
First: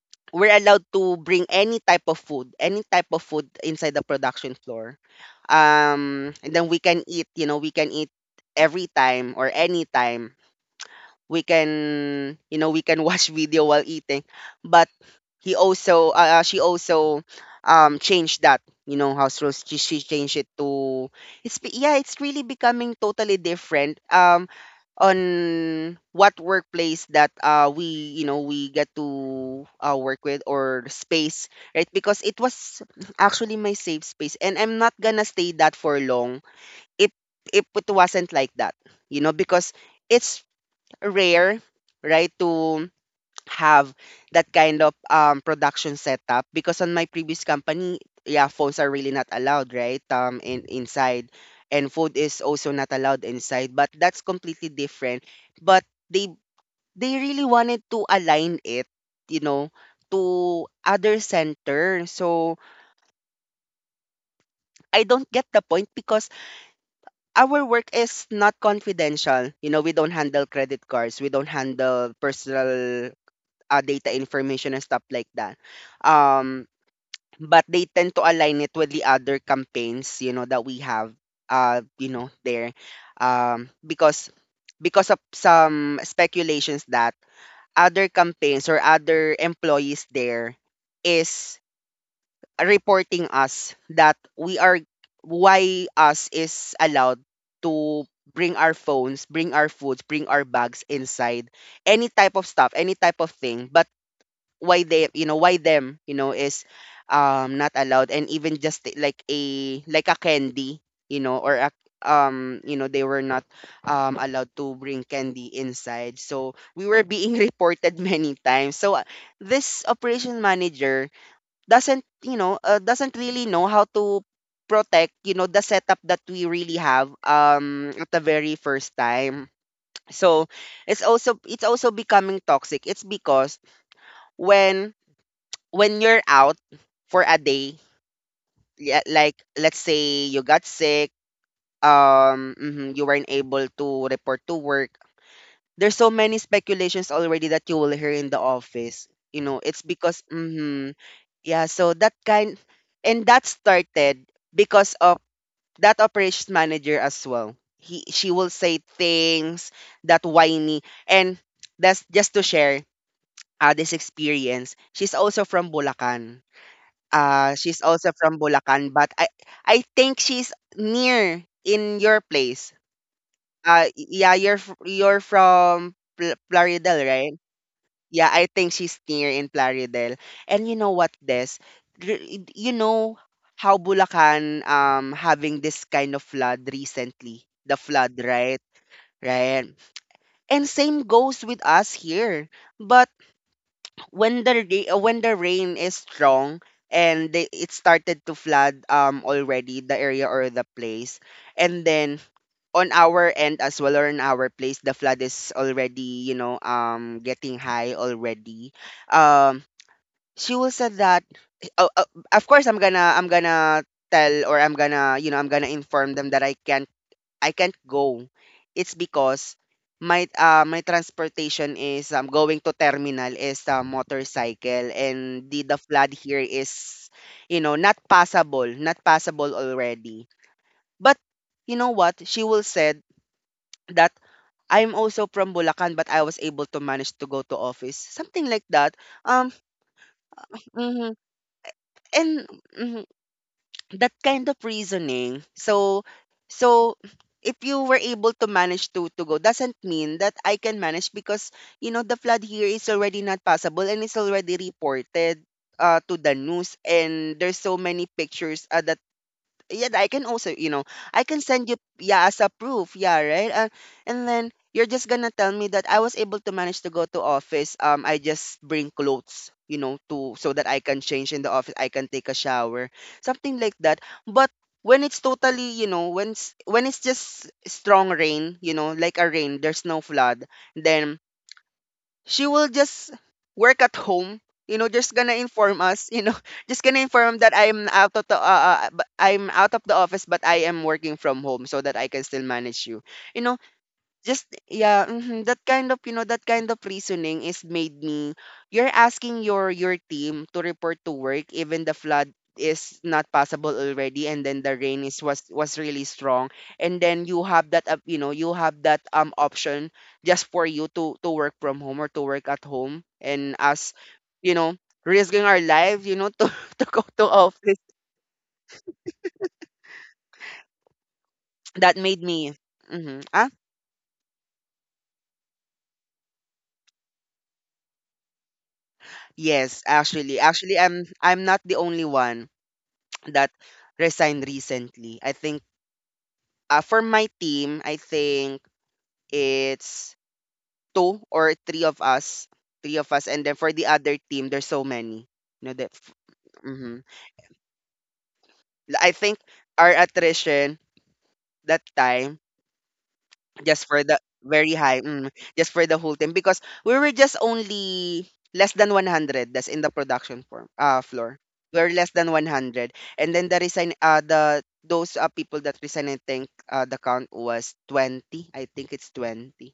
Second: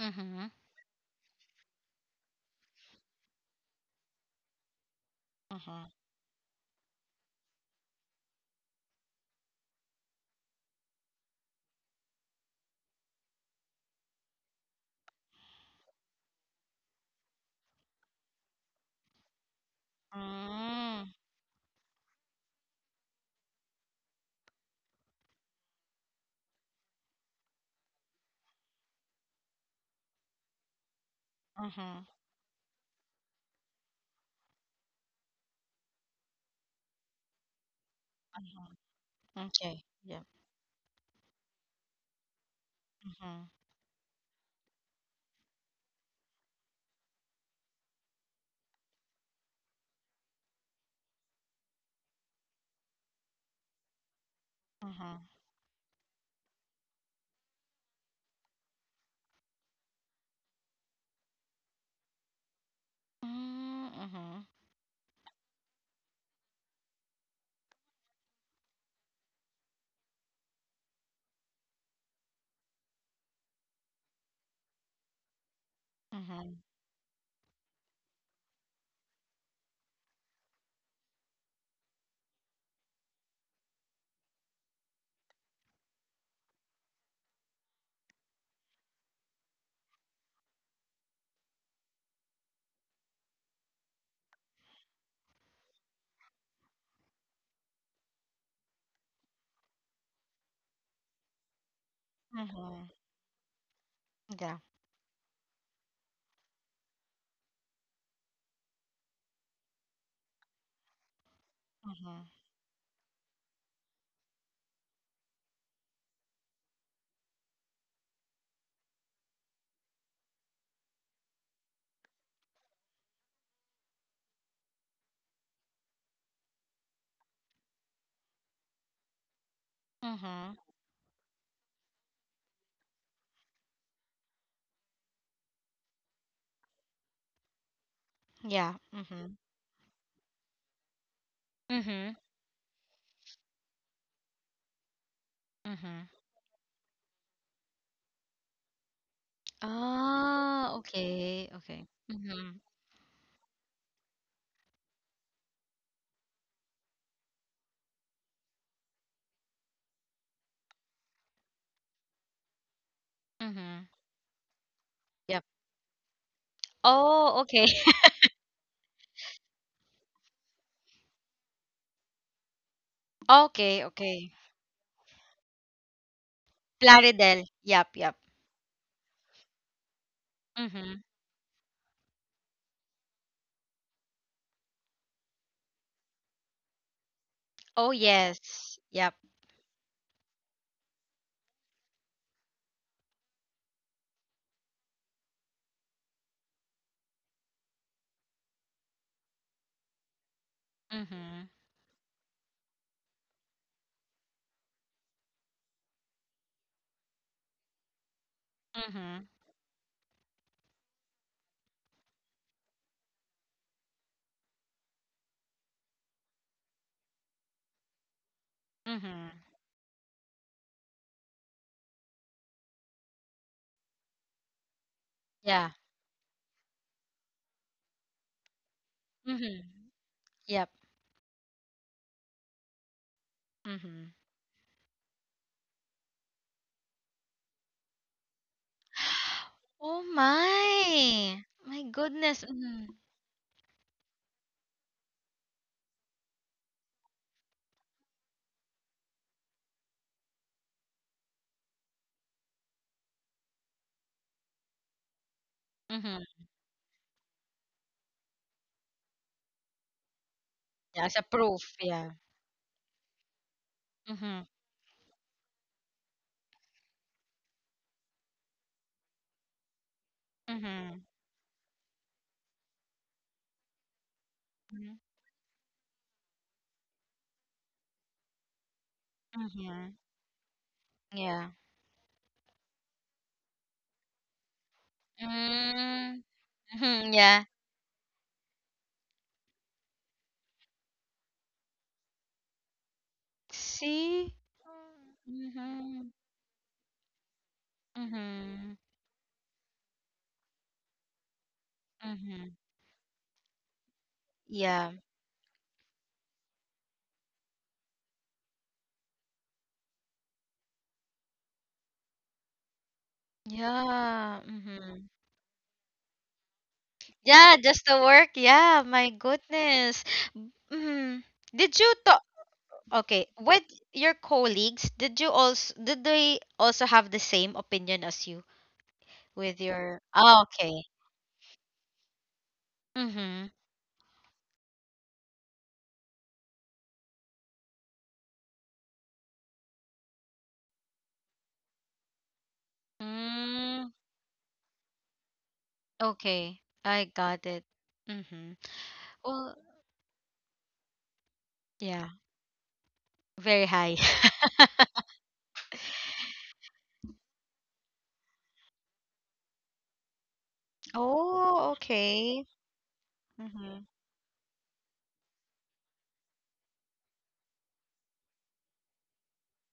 Speaker 1: Mm-hmm.
Speaker 2: we're allowed to bring any type of food, any type of food inside the production floor.
Speaker 1: Mm-hmm.
Speaker 2: And then we can eat, you know, we can eat every time or any time, we can, you know, we can watch video while eating. But he also, she also changed that, you know, house rules. She changed it to
Speaker 1: Mm.
Speaker 2: it's yeah, it's really becoming totally different, on what workplace that we, you know, we get to, work with or space, right?
Speaker 1: Mm-hmm.
Speaker 2: Because it was actually my safe space, and I'm not gonna stay that for long if if it wasn't like that, you know, because
Speaker 1: Okay. Yeah.
Speaker 2: it's rare, right, to
Speaker 1: Mm-hmm.
Speaker 2: have that kind of, production setup. Because on my previous company, yeah, phones are really not allowed, right, in inside, and food is also not allowed inside. But that's completely different.
Speaker 1: Mm-hmm.
Speaker 2: But they they really wanted to align it, you know, to other center. So
Speaker 1: Mm.
Speaker 2: I don't get the point because our work is not confidential. You know, we don't handle credit cards, we don't handle personal data information and stuff like that.
Speaker 1: Mm-hmm.
Speaker 2: Um, but they tend to align it with the other campaigns, you know, that we have, you know, there, um, because because of some speculations that other campaigns or other employees there is reporting us that we are, why us is allowed to bring our phones, bring our foods, bring our bags inside, any type of stuff,
Speaker 1: Mm-hmm.
Speaker 2: any type of thing. But
Speaker 1: Mm-hmm. Yeah.
Speaker 2: why they, you know, why them, you know, is not allowed, and even just like a, like a candy, you know, or a,
Speaker 1: Mm-hmm.
Speaker 2: you know, they were not allowed to bring candy inside. So we were being reported many times. So this operation manager doesn't, you know, doesn't really know how to protect, you know, the setup that we really have at the very first time. So
Speaker 1: Mm-hmm.
Speaker 2: it's also becoming toxic. It's because when when you're out for a day,
Speaker 1: Yeah.
Speaker 2: yeah, like
Speaker 1: Mm-hmm.
Speaker 2: let's say you got sick,
Speaker 1: Mm-hmm.
Speaker 2: mhm, you weren't able to report to work. There's so
Speaker 1: Mm-hmm.
Speaker 2: many speculations already that you will hear in the office. You know, it's because,
Speaker 1: Ah,
Speaker 2: mm-hmm,
Speaker 1: okay.
Speaker 2: yeah.
Speaker 1: Okay.
Speaker 2: So that kind,
Speaker 1: Mm-hmm.
Speaker 2: and that started because of that operations manager as well. He, she will say things that whiny, and that's just to share,
Speaker 1: Mm-hmm.
Speaker 2: this experience. She's also
Speaker 1: Yep.
Speaker 2: from Bulacan.
Speaker 1: Oh, okay.
Speaker 2: She's also from Bulacan, but I think she's near in your place.
Speaker 1: Okay,
Speaker 2: Uh,
Speaker 1: okay.
Speaker 2: yeah, you're you're from Plaridel, right?
Speaker 1: Plaridel. Yep, yep.
Speaker 2: Yeah, I think she's near in Plaridel. And you know
Speaker 1: Mm-hmm.
Speaker 2: what, Des? Gr- You know how Bulacan having this kind of flood recently, the
Speaker 1: Oh,
Speaker 2: flood, right?
Speaker 1: yes. Yep.
Speaker 2: Right. And same goes with us here. But when the when the rain is strong, and they, it started to flood already the area or the place,
Speaker 1: Mm-hmm.
Speaker 2: and then on our end as well, or in our place, the flood is already, you know, getting high already.
Speaker 1: Mm-hmm.
Speaker 2: um she will said that, oh, of course, I'm gonna tell, or I'm gonna, you know, I'm gonna inform them that I can't, I can't go. It's
Speaker 1: Mm-hmm.
Speaker 2: because my, my transportation is, going to terminal is a motorcycle, and
Speaker 1: Yeah.
Speaker 2: the flood here is, you know, not passable, not passable
Speaker 1: Mm-hmm.
Speaker 2: already.
Speaker 1: Yep.
Speaker 2: But you know what? She will said that
Speaker 1: Mhm.
Speaker 2: I'm also from Bulacan, but I was able to manage to go to office. Something like that. Um
Speaker 1: Oh
Speaker 2: mhm.
Speaker 1: my! My
Speaker 2: and
Speaker 1: goodness. Mhm.
Speaker 2: mhm. That kind of reasoning. So so if you were able to manage to go, doesn't mean that I can manage, because, you know, the flood here is already not possible, and it's already reported, to
Speaker 1: Mhm.
Speaker 2: the news, and there's so many pictures, that, yeah, I can also, you know,
Speaker 1: Yeah, as
Speaker 2: I
Speaker 1: a
Speaker 2: can send you,
Speaker 1: proof, yeah.
Speaker 2: yeah, as a proof, yeah, right? And
Speaker 1: Mhm.
Speaker 2: then you're just gonna tell me that I was able to manage to go to office. I just bring clothes, you know, to so that I can
Speaker 1: Mhm.
Speaker 2: change in the office, I can take a shower, something like that. But
Speaker 1: Mhm.
Speaker 2: when it's totally, you know, when it's just strong rain, you know, like a rain, there's
Speaker 1: Mhm.
Speaker 2: no flood, then
Speaker 1: Yeah.
Speaker 2: she will just work at home, you know, just gonna inform us, you
Speaker 1: Mm.
Speaker 2: know, just gonna
Speaker 1: Mhm.
Speaker 2: inform
Speaker 1: Yeah.
Speaker 2: that I'm out of the, I'm out of the office, but I am working from home, so that I can still manage you, you know.
Speaker 1: See?
Speaker 2: That kind of,
Speaker 1: Mhm.
Speaker 2: you know, that kind of reasoning is made me,
Speaker 1: Mhm.
Speaker 2: you're asking your team to report to work even the flood
Speaker 1: Mhm.
Speaker 2: is not possible already, and then the
Speaker 1: Yeah.
Speaker 2: rain is, was really strong. And then you have that, you know, you have that option just for you to work from home, or to work at home, and us,
Speaker 1: Yeah.
Speaker 2: you know,
Speaker 1: Mhm.
Speaker 2: risking our lives, you know, to to go to
Speaker 1: Yeah,
Speaker 2: office.
Speaker 1: just the work. Yeah, my goodness. Mhm. Did you
Speaker 2: That made
Speaker 1: talk.
Speaker 2: me mm-hmm,
Speaker 1: Okay,
Speaker 2: ah,
Speaker 1: with your colleagues, did you also did they also have the same opinion as you? With
Speaker 2: yes,
Speaker 1: your
Speaker 2: actually,
Speaker 1: Oh,
Speaker 2: actually,
Speaker 1: okay.
Speaker 2: I'm not the only one
Speaker 1: Mm-hmm.
Speaker 2: that resigned recently. I think, for my team, I think it's two or three of us, and then for the
Speaker 1: Mm,
Speaker 2: other team, there's so many. You know that.
Speaker 1: okay.
Speaker 2: Hmm.
Speaker 1: I got it. Mm-hmm.
Speaker 2: I think
Speaker 1: Well,
Speaker 2: our attrition that
Speaker 1: yeah,
Speaker 2: time,
Speaker 1: very
Speaker 2: just
Speaker 1: high.
Speaker 2: for the very high mm, just for the whole team, because we were just only less than 100, that's in the production form floor.
Speaker 1: Oh,
Speaker 2: We are less than
Speaker 1: okay.
Speaker 2: 100, and then the
Speaker 1: Mm-hmm.
Speaker 2: resign, the those, people that resign, I think, the count was 20. I think it's 20,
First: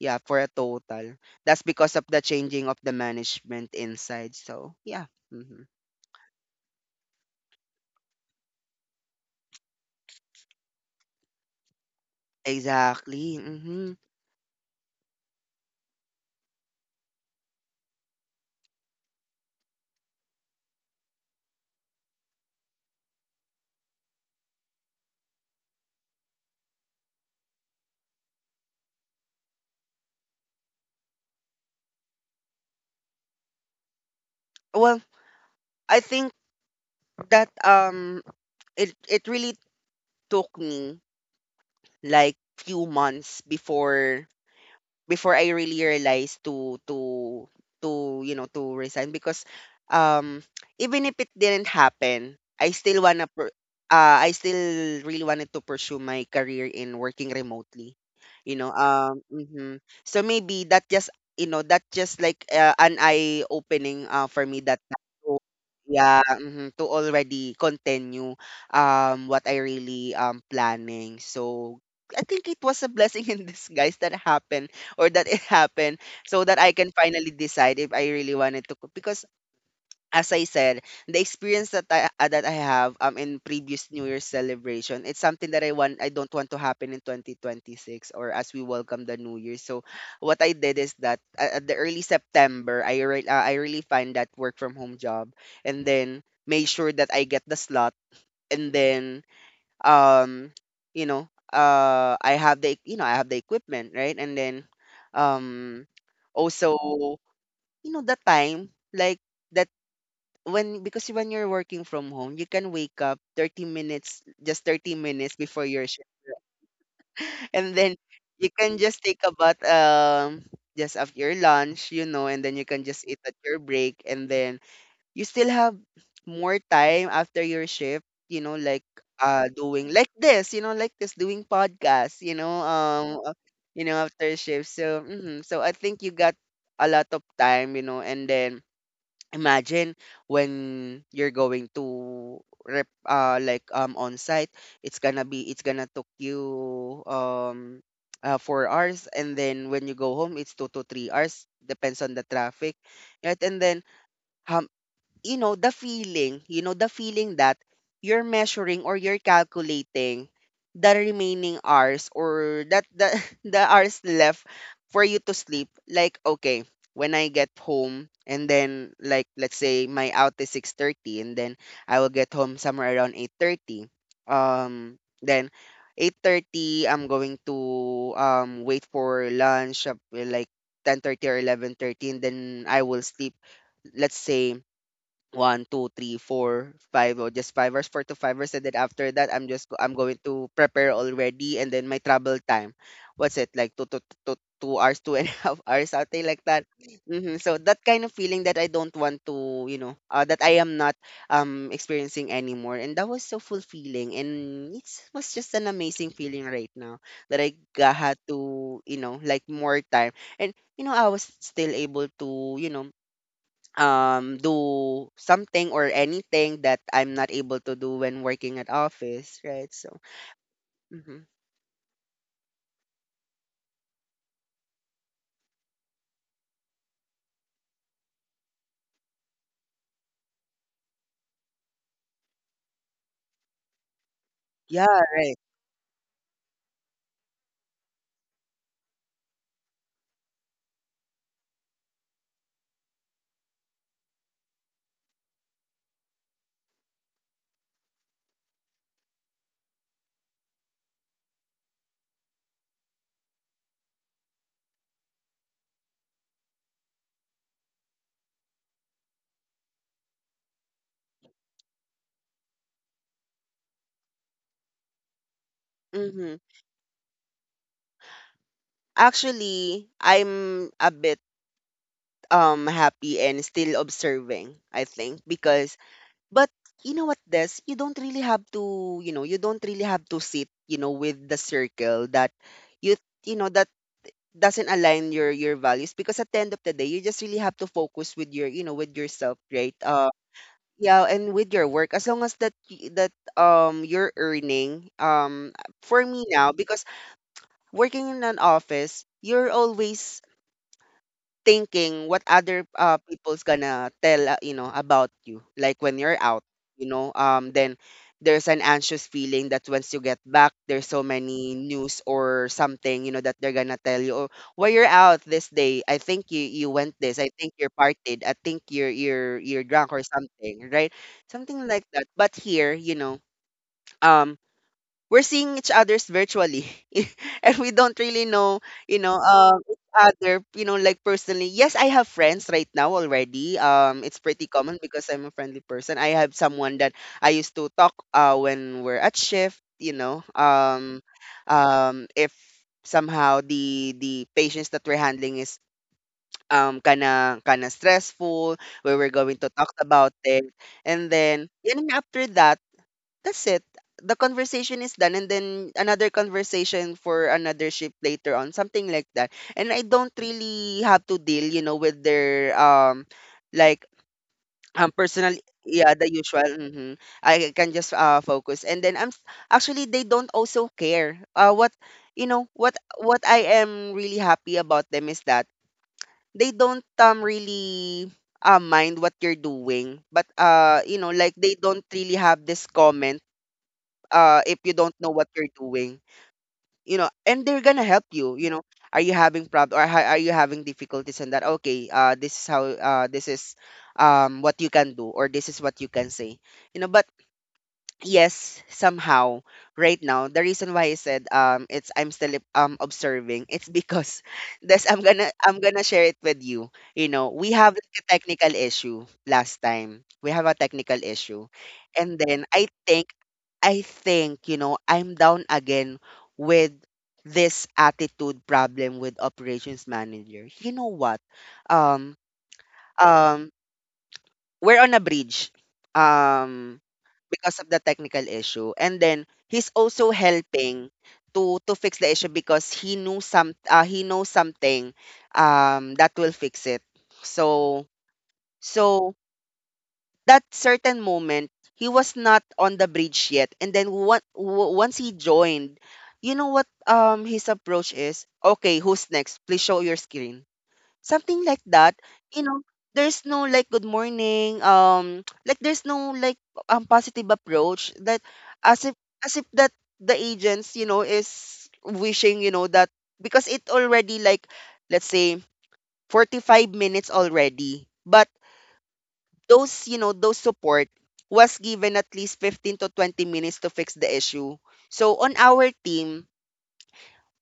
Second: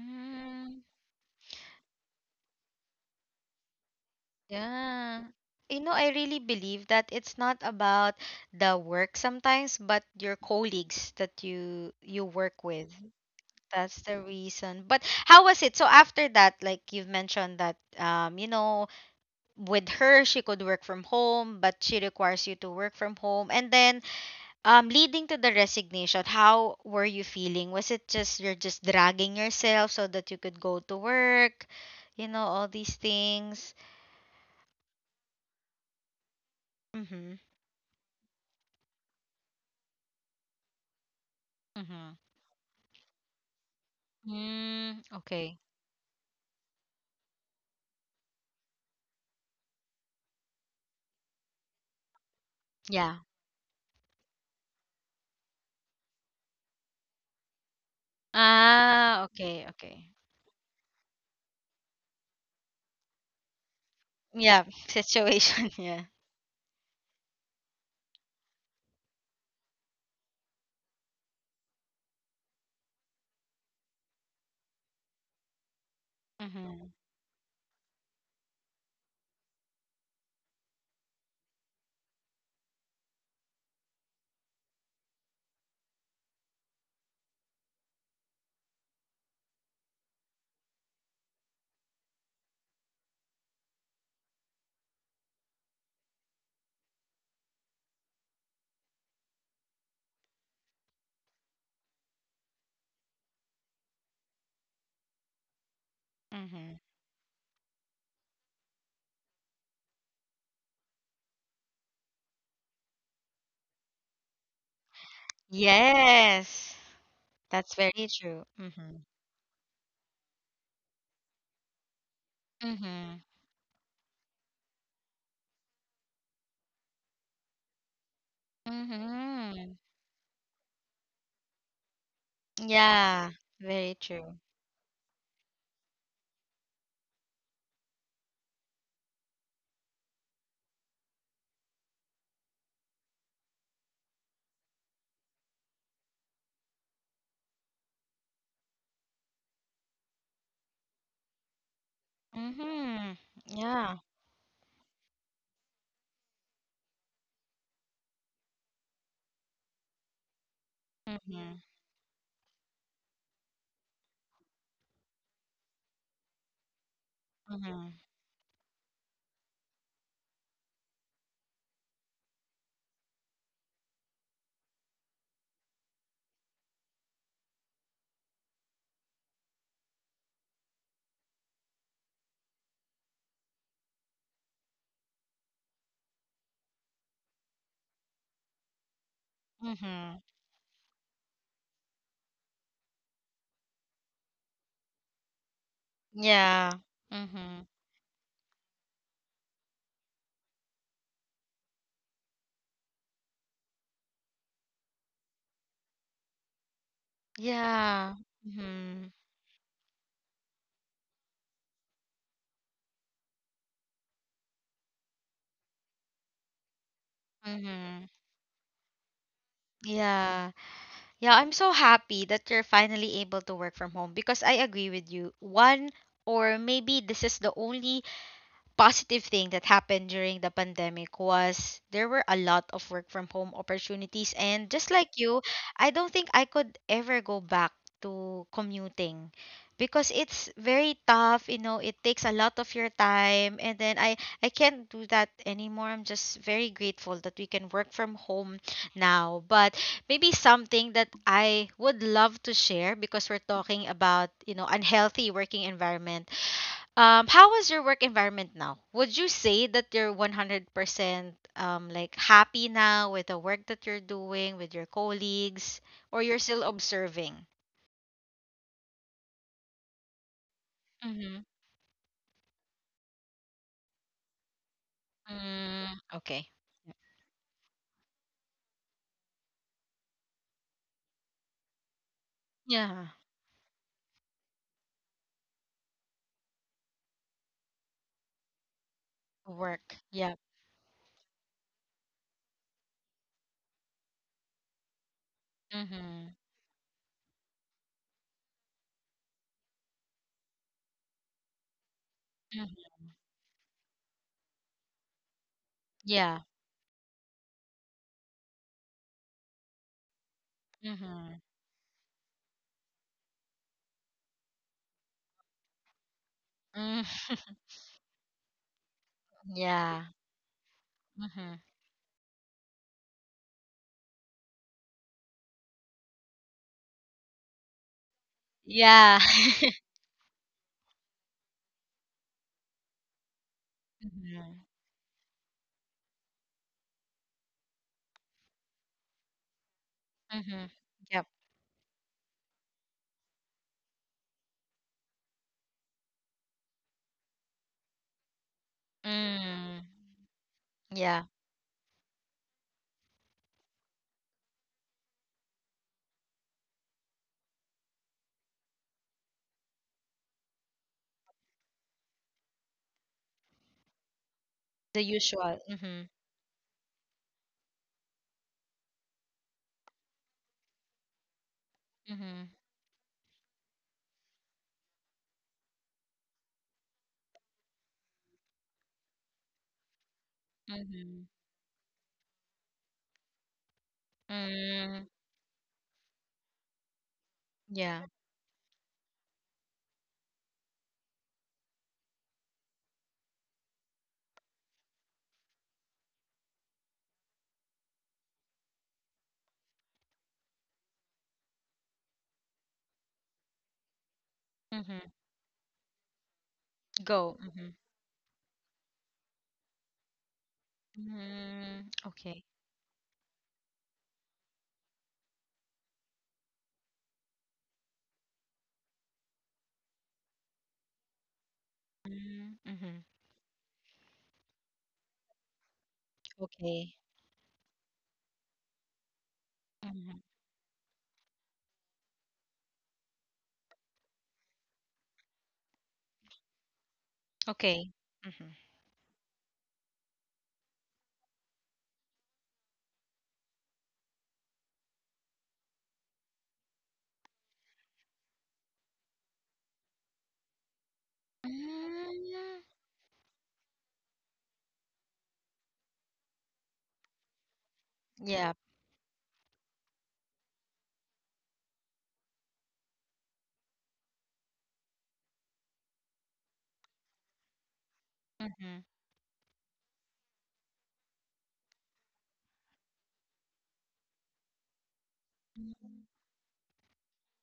Speaker 2: yeah, for a total. That's because of the changing of the management inside. So yeah,
Speaker 1: yeah.
Speaker 2: mhm.
Speaker 1: You know, I really believe that it's not about the work sometimes, but your colleagues that you work with.
Speaker 2: Exactly. Hmm.
Speaker 1: That's the reason. But how was it? So after that, like you've mentioned that you know, with her she could work from home but she requires you to work from home, and then leading to the resignation, how were you feeling? Was it just you're just dragging yourself so that you could go to work, you know, all these things?
Speaker 2: Well, I think
Speaker 1: Mhm.
Speaker 2: that it it really took me
Speaker 1: Mhm.
Speaker 2: like few months before,
Speaker 1: Mm,
Speaker 2: before I
Speaker 1: okay.
Speaker 2: really realized to you know, to resign, because um even if it didn't happen, I still
Speaker 1: Yeah.
Speaker 2: wanna I still really wanted to pursue my career in working remotely. You know,
Speaker 1: Ah, okay, okay.
Speaker 2: so maybe that just, you know, that just like, an eye opening, for me
Speaker 1: Yeah.
Speaker 2: that time to,
Speaker 1: Situation, yeah.
Speaker 2: yeah, mhm, to already continue what I really planning. So I think it was a blessing in disguise that happened, or that it happened, so that I can
Speaker 1: Mhm.
Speaker 2: finally decide if I really wanted to cook. Because as I said, the experience that I, that I have in previous New Year's celebration, it's something that I don't want to happen in 2026, or as we welcome the New Year. So what I did is that, at the early September, I really find that work from home job, and then made sure that I get the slot, and then, um you know, I have the, you know, I have the equipment, right? And then, um
Speaker 1: Mhm.
Speaker 2: also, you know, the time like that, when, because when you're working from home you can wake up 30 minutes, just 30 minutes before your shift
Speaker 1: Yes. That's
Speaker 2: and then
Speaker 1: very true.
Speaker 2: you can
Speaker 1: Mhm.
Speaker 2: just take a bath, just after your lunch, you know, and then you can just
Speaker 1: Mm-hmm.
Speaker 2: eat at your break, and then you still have more time after your shift, you know, like
Speaker 1: Mm-hmm.
Speaker 2: doing like this, you know, like this doing podcasts, you know,
Speaker 1: Yeah,
Speaker 2: you
Speaker 1: very
Speaker 2: know, after
Speaker 1: true.
Speaker 2: shift. So, mhm. So I think you got a lot of time, and then imagine when you're going to rep like on site, it's gonna took you 4 hours, and then when you go home, it's 2 to 3 hours, depends on the traffic,
Speaker 1: Mm-hmm.
Speaker 2: right? And then
Speaker 1: Yeah.
Speaker 2: how, the feeling, the feeling that you're measuring or you're calculating the
Speaker 1: Mm-hmm.
Speaker 2: remaining hours, or that the the hours left for you to sleep. Like, okay, when I get
Speaker 1: Mm-hmm.
Speaker 2: home, and then like let's say my out is 6:30, and then I will get home somewhere around 8:30. Um then 8:30 I'm going to wait for lunch up, like 10:30 or 11:30, and then I will sleep, let's say one, two, three, four, five, or just 5 hours, 4 to 5 hours, and then after that, I'm
Speaker 1: Mm-hmm.
Speaker 2: going to prepare already, and then my travel time, what's it like two two two two hours, two and a half hours, something like that.
Speaker 1: Yeah.
Speaker 2: So
Speaker 1: Mm-hmm.
Speaker 2: that kind of feeling that I don't want to, that I am not experiencing anymore, and that was so fulfilling, and it was just an amazing feeling right now that
Speaker 1: Yeah.
Speaker 2: had to,
Speaker 1: Mm-hmm.
Speaker 2: like more time, and I was still able to, do something or anything that I'm not able to do
Speaker 1: Mm-hmm.
Speaker 2: when working at office, right? So,
Speaker 1: Yeah.
Speaker 2: mhm.
Speaker 1: Yeah, I'm so happy that you're finally able to work from home because I agree with you. One, or maybe this is the only positive thing that happened during the pandemic, was there were a lot of work from home opportunities. And
Speaker 2: Yeah,
Speaker 1: just like you,
Speaker 2: right.
Speaker 1: I don't think I could ever go back to commuting because it's very tough. It takes a lot of your time. And then I can't do that anymore. I'm just very grateful that we can work from home now. But maybe something that I would love to share, because we're talking about unhealthy working environment, how is your work environment now? Would you say that you're 100% like happy now with the work that you're doing with your colleagues, or
Speaker 2: Mhm.
Speaker 1: you're still observing?
Speaker 2: Actually, I'm a bit
Speaker 1: Mm-hmm.
Speaker 2: happy and still observing, I think, because,
Speaker 1: Mm, okay.
Speaker 2: but you know what, this, you don't really have to, you don't really have to sit, with the circle that you
Speaker 1: Yeah.
Speaker 2: you know that doesn't align your values, because at the end of the day you just really have to focus with your you know with yourself, right?
Speaker 1: Work. Yeah.
Speaker 2: Yeah, and with your work, as long as that that you're earning, for me
Speaker 1: Mm-hmm.
Speaker 2: now, because working in an office, you're always thinking what other,
Speaker 1: Hmm.
Speaker 2: people's gonna tell, about you, like when you're out,
Speaker 1: Yeah.
Speaker 2: you know? Then there's an anxious feeling that once you get back, there's so
Speaker 1: Mm-hmm.
Speaker 2: many news or something, that they're gonna tell you, oh, well, you're out this day. I think you went
Speaker 1: Mm,
Speaker 2: this. I think you're partied. I think you're you're you're drunk or
Speaker 1: yeah.
Speaker 2: something, right?
Speaker 1: Mm-hmm.
Speaker 2: Something like that. But here, um we're seeing each other's virtually and we don't really know
Speaker 1: Yeah.
Speaker 2: each other, like personally. Yes, I have friends right now already. It's pretty
Speaker 1: Mm-hmm.
Speaker 2: common because I'm a friendly person. I have someone that I used to talk when we're at shift,
Speaker 1: Mm-hmm. Yep.
Speaker 2: if somehow the patients that we're handling is kinda stressful, where we're going to talk
Speaker 1: Mm.
Speaker 2: about it. And
Speaker 1: Yeah.
Speaker 2: then yun nga, after that, that's it. The conversation is done, and then another conversation for another ship later on, something like that. And I don't really have to deal, with their like
Speaker 1: The
Speaker 2: personal,
Speaker 1: usual.
Speaker 2: yeah,
Speaker 1: Mm-hmm.
Speaker 2: the usual. Mhm. I can just focus, and then actually they don't also care. What, you
Speaker 1: Mm-hmm.
Speaker 2: know, what what I am really happy about them is that they don't really mind what you're doing, but
Speaker 1: Mm-hmm.
Speaker 2: like they don't really have this comment if you don't
Speaker 1: Mm.
Speaker 2: know what you're doing, and they're gonna help
Speaker 1: Yeah.
Speaker 2: you, you know are you having problem, or are you having difficulties in that. Okay, this is how, this is what you can do, or this is what you can say, you know. But yes, somehow right now, the reason why I said it's, I'm still observing, it's because this, I'm gonna share it with you. You know
Speaker 1: Go.
Speaker 2: We have
Speaker 1: Mhm.
Speaker 2: a technical issue. Last time, we have a technical issue,
Speaker 1: Mm,
Speaker 2: and
Speaker 1: okay.
Speaker 2: then I think, I'm down again with this attitude problem with operations manager. You know what, um
Speaker 1: Mm, mhm.
Speaker 2: um we're on a bridge, um,
Speaker 1: Okay.
Speaker 2: because of the technical issue. And then he's also
Speaker 1: Mhm.
Speaker 2: helping to fix the issue, because he knows something that will fix it. So
Speaker 1: Okay. Mhm.
Speaker 2: so that certain moment, he was not on the bridge yet, and then once he joined, you know what, his approach is, okay, who's next, please show your screen, something like that. you know
Speaker 1: Mm,
Speaker 2: there's no like good morning, like there's no like positive approach, that
Speaker 1: yeah.
Speaker 2: as if as if that the agents, you know, is wishing, you know, that, because it already like, let's say, 45 minutes already. But
Speaker 1: Mhm.
Speaker 2: those you know those support was given at least 15 to 20 minutes to fix the issue. So on our
Speaker 1: Mm,
Speaker 2: team,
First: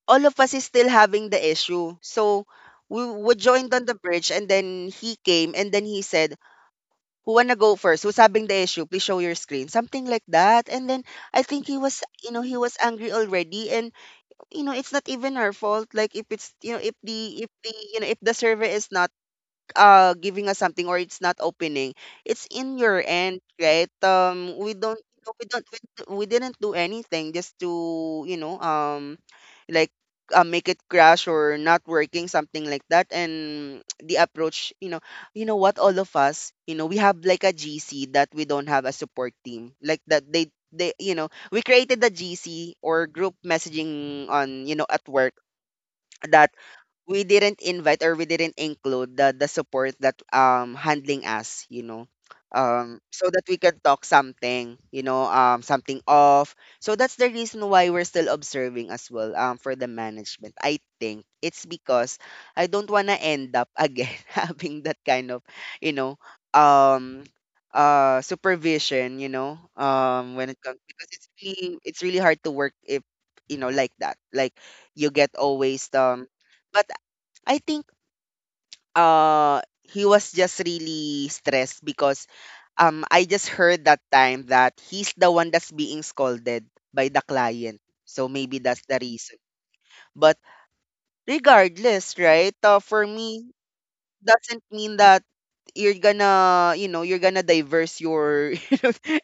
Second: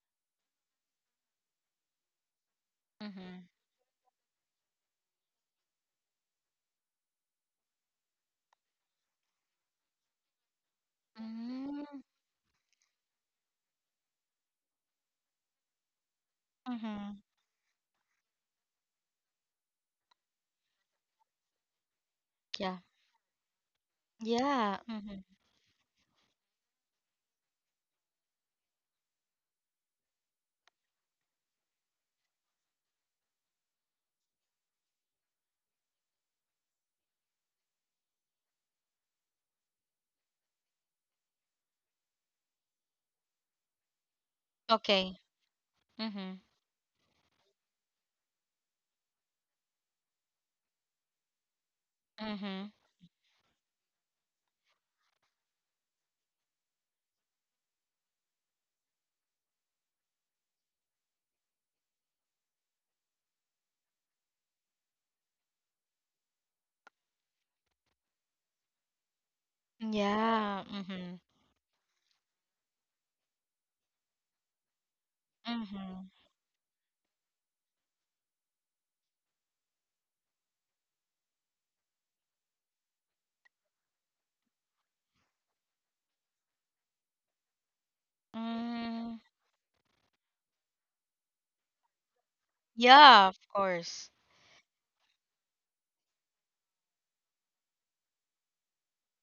Speaker 2: all of us is still having the issue. So we
Speaker 1: mhm.
Speaker 2: joined on the bridge, and then he came, and then he said, who wanna go first? Who's having the issue? Please show your screen. Something like that. And then I think he
Speaker 1: Mm,
Speaker 2: was you know, he was angry already, and it's not even her fault. Like, if it's, if
Speaker 1: mhm.
Speaker 2: the, if the server is not giving us something, or it's not opening, it's in
Speaker 1: Yeah.
Speaker 2: your end, right? We
Speaker 1: Yeah.
Speaker 2: don't,
Speaker 1: Mhm.
Speaker 2: we didn't do anything just to, like make it crash or not working, something like that. And the approach, what, all of us, we have like a gc, that we don't have a support team like that. They, we created the gc or group messaging on, at
Speaker 1: Okay.
Speaker 2: work,
Speaker 1: Mhm.
Speaker 2: that we didn't invite or we didn't include the support that handling us, you know.
Speaker 1: Mhm.
Speaker 2: So that we can talk something, something off. So that's the reason why we're still observing as well, for the management, I think. It's because I don't want to end up again having that kind of, you know um supervision, when it
Speaker 1: Yeah.
Speaker 2: comes, because
Speaker 1: Mhm.
Speaker 2: it's really hard to work if, like that. Like, you get always,
Speaker 1: Mhm.
Speaker 2: but I think, uh he was just really stressed because I just heard that time that he's the one that's being scolded by the client. So maybe that's the
Speaker 1: Mm,
Speaker 2: reason. But regardless, right? For
Speaker 1: yeah, of
Speaker 2: me,
Speaker 1: course.
Speaker 2: doesn't mean that you're gonna, you're gonna diverse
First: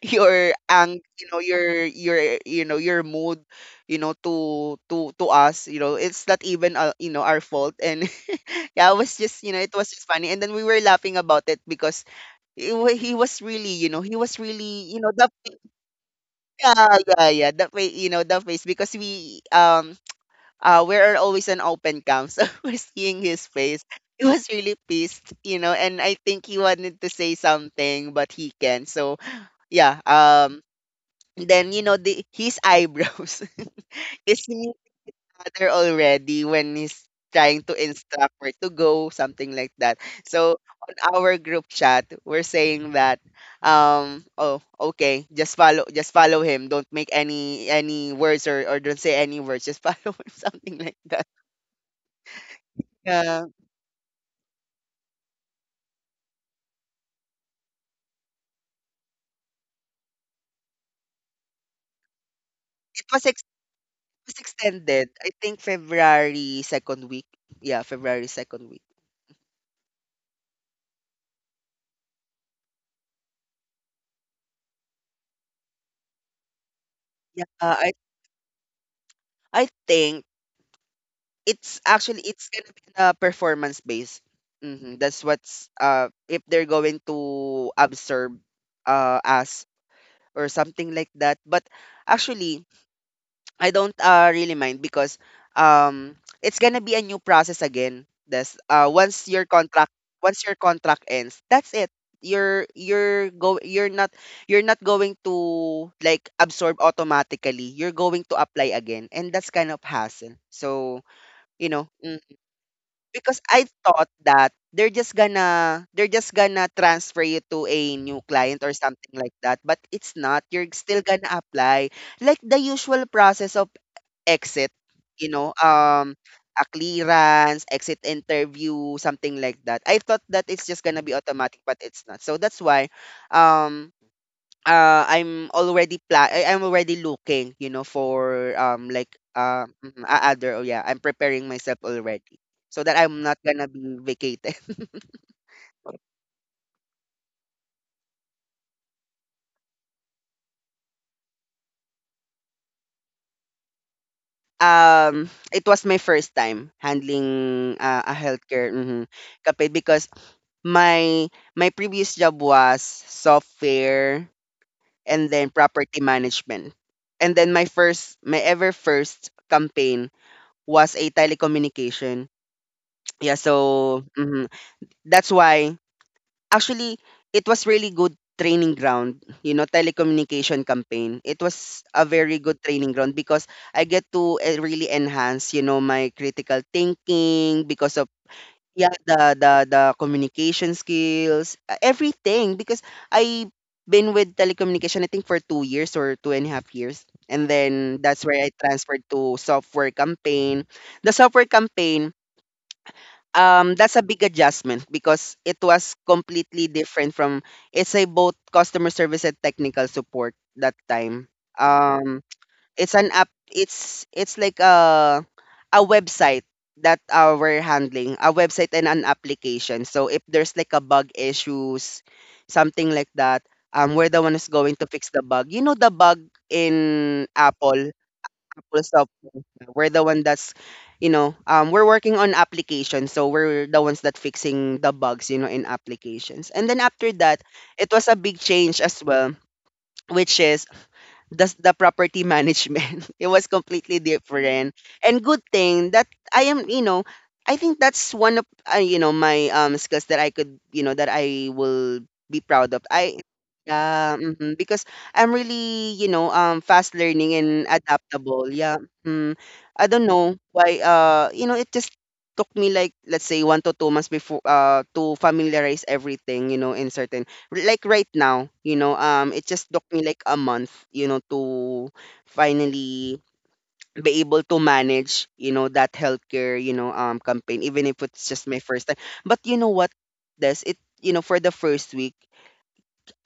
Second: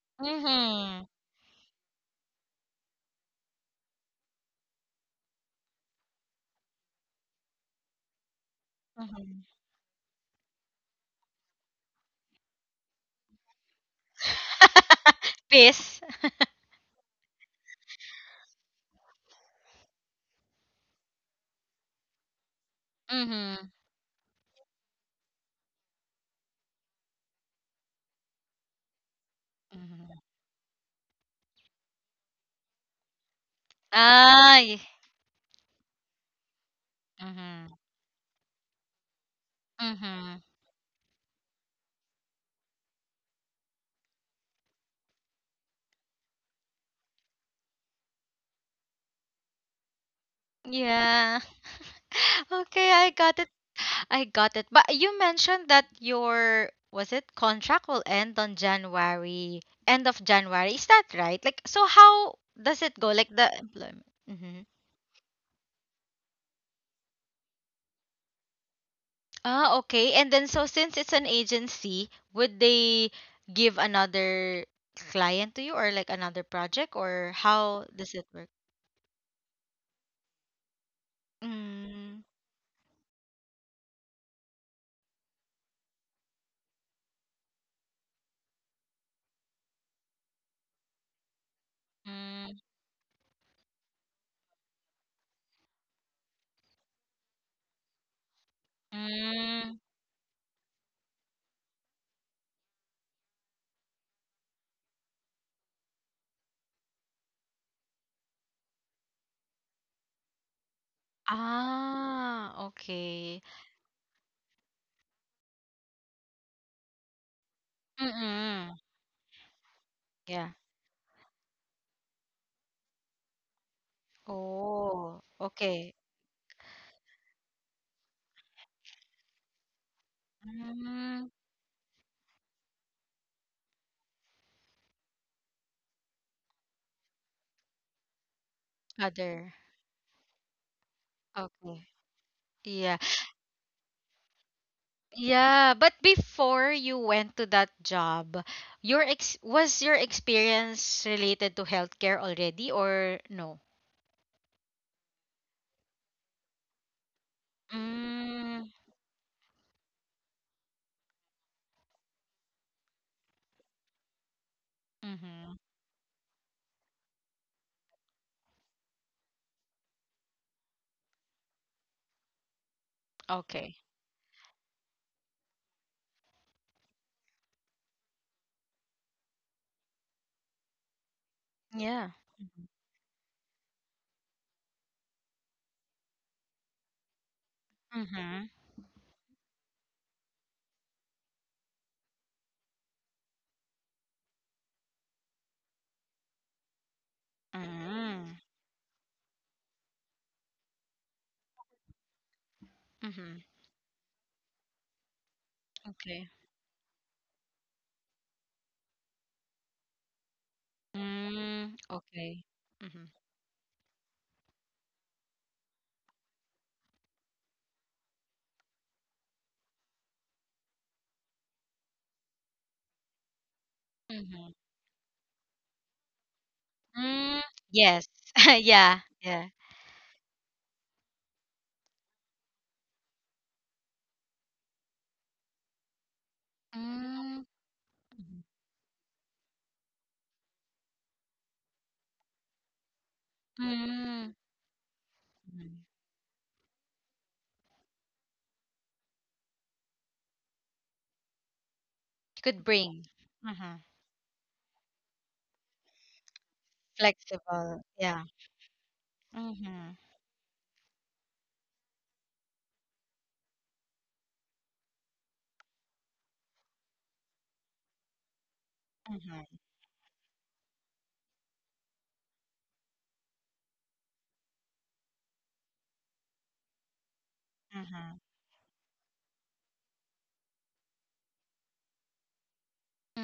Speaker 2: your ang
Speaker 1: Mhm.
Speaker 2: you know your your mood, to us, it's not even, our fault. And yeah, I was just,
Speaker 1: Mhm.
Speaker 2: it was just funny, and then we were laughing about it, because he was really,
Speaker 1: Peace.
Speaker 2: Yeah, yeah, yeah, the way, the face, because we, we are always an open cam. So we're seeing his
Speaker 1: Mhm.
Speaker 2: face. He was really pissed, and I think he wanted to say something, but he can't. So yeah
Speaker 1: Mhm.
Speaker 2: um. Then, the his eyebrows is
Speaker 1: Ah.
Speaker 2: in
Speaker 1: Y-
Speaker 2: other already when he's trying to
Speaker 1: Mhm.
Speaker 2: instruct where to go, something like that.
Speaker 1: Mhm.
Speaker 2: So on our group chat, we're saying that, oh, okay, just follow him. Don't make any words, or don't say any words. Just follow him, something like that.
Speaker 1: Yeah. Okay, I got
Speaker 2: Yeah,
Speaker 1: it. I got it. But you mentioned that your, was it, contract will end on January, end of January. Is that right? Like, so how does it
Speaker 2: it
Speaker 1: go?
Speaker 2: was
Speaker 1: Like
Speaker 2: ex-
Speaker 1: the employment.
Speaker 2: it was
Speaker 1: Hmm.
Speaker 2: extended. I think February second week. Yeah, February second week.
Speaker 1: Ah, okay. And then, so since it's an agency, would they give another client to you, or like another project, or
Speaker 2: Yeah,
Speaker 1: how
Speaker 2: I
Speaker 1: does it work?
Speaker 2: I think, it's
Speaker 1: Mm,
Speaker 2: actually it's gonna be performance based. That's what's, if they're going to absorb us or something like that. But
Speaker 1: mm,
Speaker 2: actually, I don't really mind, because um it's gonna be a new process again. That's, once your
Speaker 1: mm.
Speaker 2: contract once your contract ends, that's it. You're you're go you're not you're not going to like absorb automatically. You're going to apply again, and that's kind of hassle. So, you know.
Speaker 1: Ah, okay.
Speaker 2: Because I thought that they're just gonna transfer you to a new client
Speaker 1: Mm-mm.
Speaker 2: or something like that, but it's not. You're still gonna apply, like the usual process of exit,
Speaker 1: Oh,
Speaker 2: you know,
Speaker 1: okay.
Speaker 2: um a clearance, exit interview, something like that. I thought that it's just gonna be
Speaker 1: Mm,
Speaker 2: automatic, but it's not. So that's why, um I'm already looking, for, like,
Speaker 1: other.
Speaker 2: a- other, oh yeah, I'm preparing myself
Speaker 1: Okay.
Speaker 2: already so
Speaker 1: Yeah.
Speaker 2: that I'm not gonna be vacated.
Speaker 1: Yeah, but before you went to that job, your ex was your experience related to healthcare already or no?
Speaker 2: It was my first time handling, a
Speaker 1: Mm,
Speaker 2: healthcare, kapit, because my my previous job was software, and then
Speaker 1: mm-hmm.
Speaker 2: property management. And then my ever first campaign was a telecommunication. Yeah,
Speaker 1: Okay.
Speaker 2: so, that's why. Actually, it was really good training ground, telecommunication campaign. It was a
Speaker 1: Yeah.
Speaker 2: very
Speaker 1: Mm-hmm.
Speaker 2: good training ground because I get to really enhance, you know, my critical thinking because of
Speaker 1: Mm-hmm.
Speaker 2: yeah, the communication skills, everything because I been with telecommunication I think for 2 years or 2.5 years. And then that's where I transferred to software campaign. The software campaign
Speaker 1: Mm-hmm.
Speaker 2: that's a big adjustment because it was
Speaker 1: Okay.
Speaker 2: completely different from it's a both customer service and technical support that time
Speaker 1: Mm,
Speaker 2: um
Speaker 1: okay.
Speaker 2: it's
Speaker 1: Mm-hmm.
Speaker 2: an app it's like a website that we're handling a website and an application. So if there's like a bug issues, something like that, we're the one
Speaker 1: Mm-hmm.
Speaker 2: who's going to fix the bug, you know, the bug in
Speaker 1: Mm,
Speaker 2: apple
Speaker 1: yes.
Speaker 2: full
Speaker 1: Yeah.
Speaker 2: stop.
Speaker 1: Yeah.
Speaker 2: We're the one that's, we're working on applications, so we're the ones that fixing the bugs, in applications. And then after
Speaker 1: Mm,
Speaker 2: that, it was a
Speaker 1: mhm.
Speaker 2: big change as well, which is the property management. It was completely
Speaker 1: Mm.
Speaker 2: different. And good
Speaker 1: Mhm.
Speaker 2: thing that I am, you know, I think that's one of you know my skills that I could, you know, that I will be
Speaker 1: Could
Speaker 2: proud of.
Speaker 1: bring.
Speaker 2: I
Speaker 1: Mm-hmm.
Speaker 2: yeah, hmm Because I'm really, you know, fast learning and
Speaker 1: Flexible, yeah.
Speaker 2: adaptable. Yeah. Mm. I
Speaker 1: Mm-hmm.
Speaker 2: don't know why you know, it just took me like, let's say, 1 to 2 months before to familiarize everything, you know, in certain, like right now, it
Speaker 1: Mm-hmm.
Speaker 2: just took me like a month, you know, to finally be able to manage, you know, that healthcare, campaign, even if
Speaker 1: Mm-hmm.
Speaker 2: it's just my first time. But you know what, Des, you know, for the first week,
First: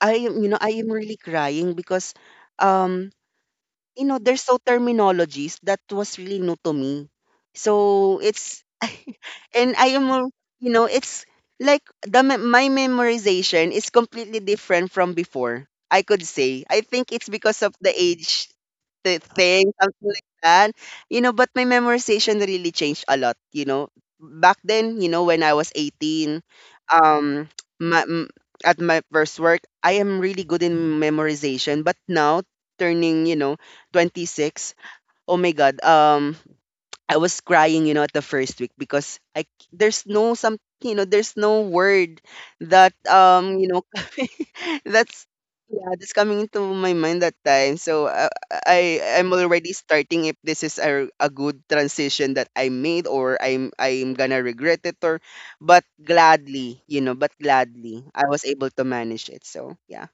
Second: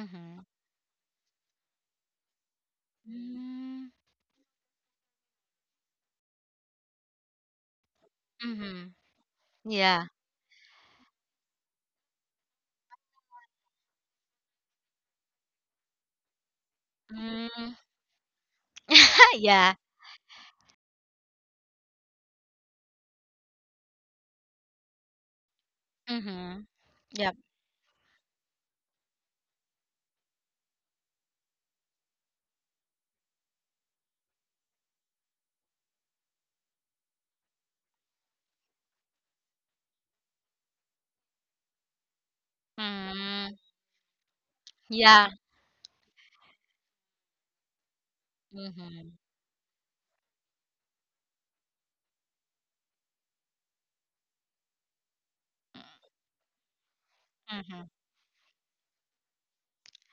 Speaker 2: I am, you know, I am really crying because, um,
Speaker 1: Mm-hmm.
Speaker 2: you know, there's so terminologies that was really new to me. So it's
Speaker 1: Mm-hmm.
Speaker 2: and
Speaker 1: Yeah.
Speaker 2: you know, it's like my memorization is completely different from before, I could say. I think it's because
Speaker 1: Mm-hmm.
Speaker 2: of the age the thing,
Speaker 1: Yeah.
Speaker 2: something like that. You know, but my memorization really changed a lot, you know. Back then, you know, when I was 18,
Speaker 1: Mm-hmm. Yep.
Speaker 2: um my, at my first work, I am really good in memorization, but now turning, you know, 26. Oh my god. I was crying, you know, at the first week because there's no some, you know, there's no word that
Speaker 1: Mm-hmm.
Speaker 2: you know, that's
Speaker 1: Yeah.
Speaker 2: yeah, that's coming into my mind that time. So
Speaker 1: Mm-hmm.
Speaker 2: I'm already starting if this is a good transition that I made, or I'm gonna regret it, or but gladly, you know, but
Speaker 1: Mm-hmm.
Speaker 2: gladly I was able to manage it. So yeah.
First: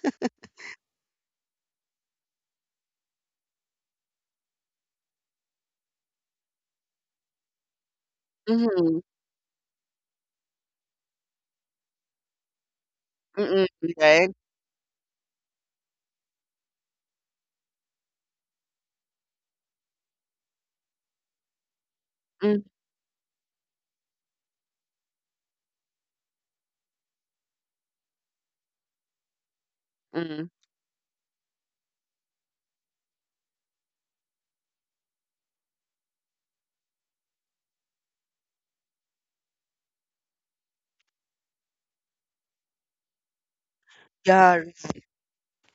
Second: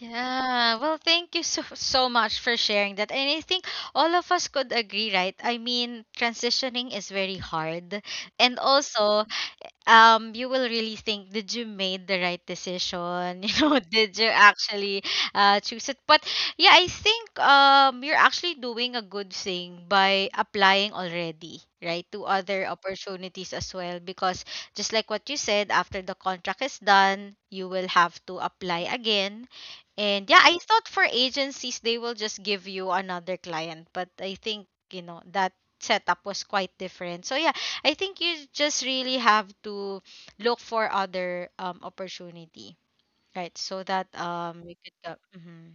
Speaker 1: Yeah, well, thank you so so much for sharing that. And I think all of us could agree, right? I mean, transitioning is very hard. And
Speaker 2: Mhm.
Speaker 1: also, you will really think, did you made the right decision?
Speaker 2: Mm-mm,
Speaker 1: Did
Speaker 2: right?
Speaker 1: you actually choose it? But yeah, I think you're actually doing a good thing by applying already, right, to other opportunities as well. Because just like what you said, after the contract is done, you will have to apply again. And yeah,
Speaker 2: Mm-mm.
Speaker 1: I thought for agencies they will just give you another client, but I think that setup was quite different. So yeah, I think you just really have to look for other opportunity, right? So that
Speaker 2: Yeah.
Speaker 1: you could mhm.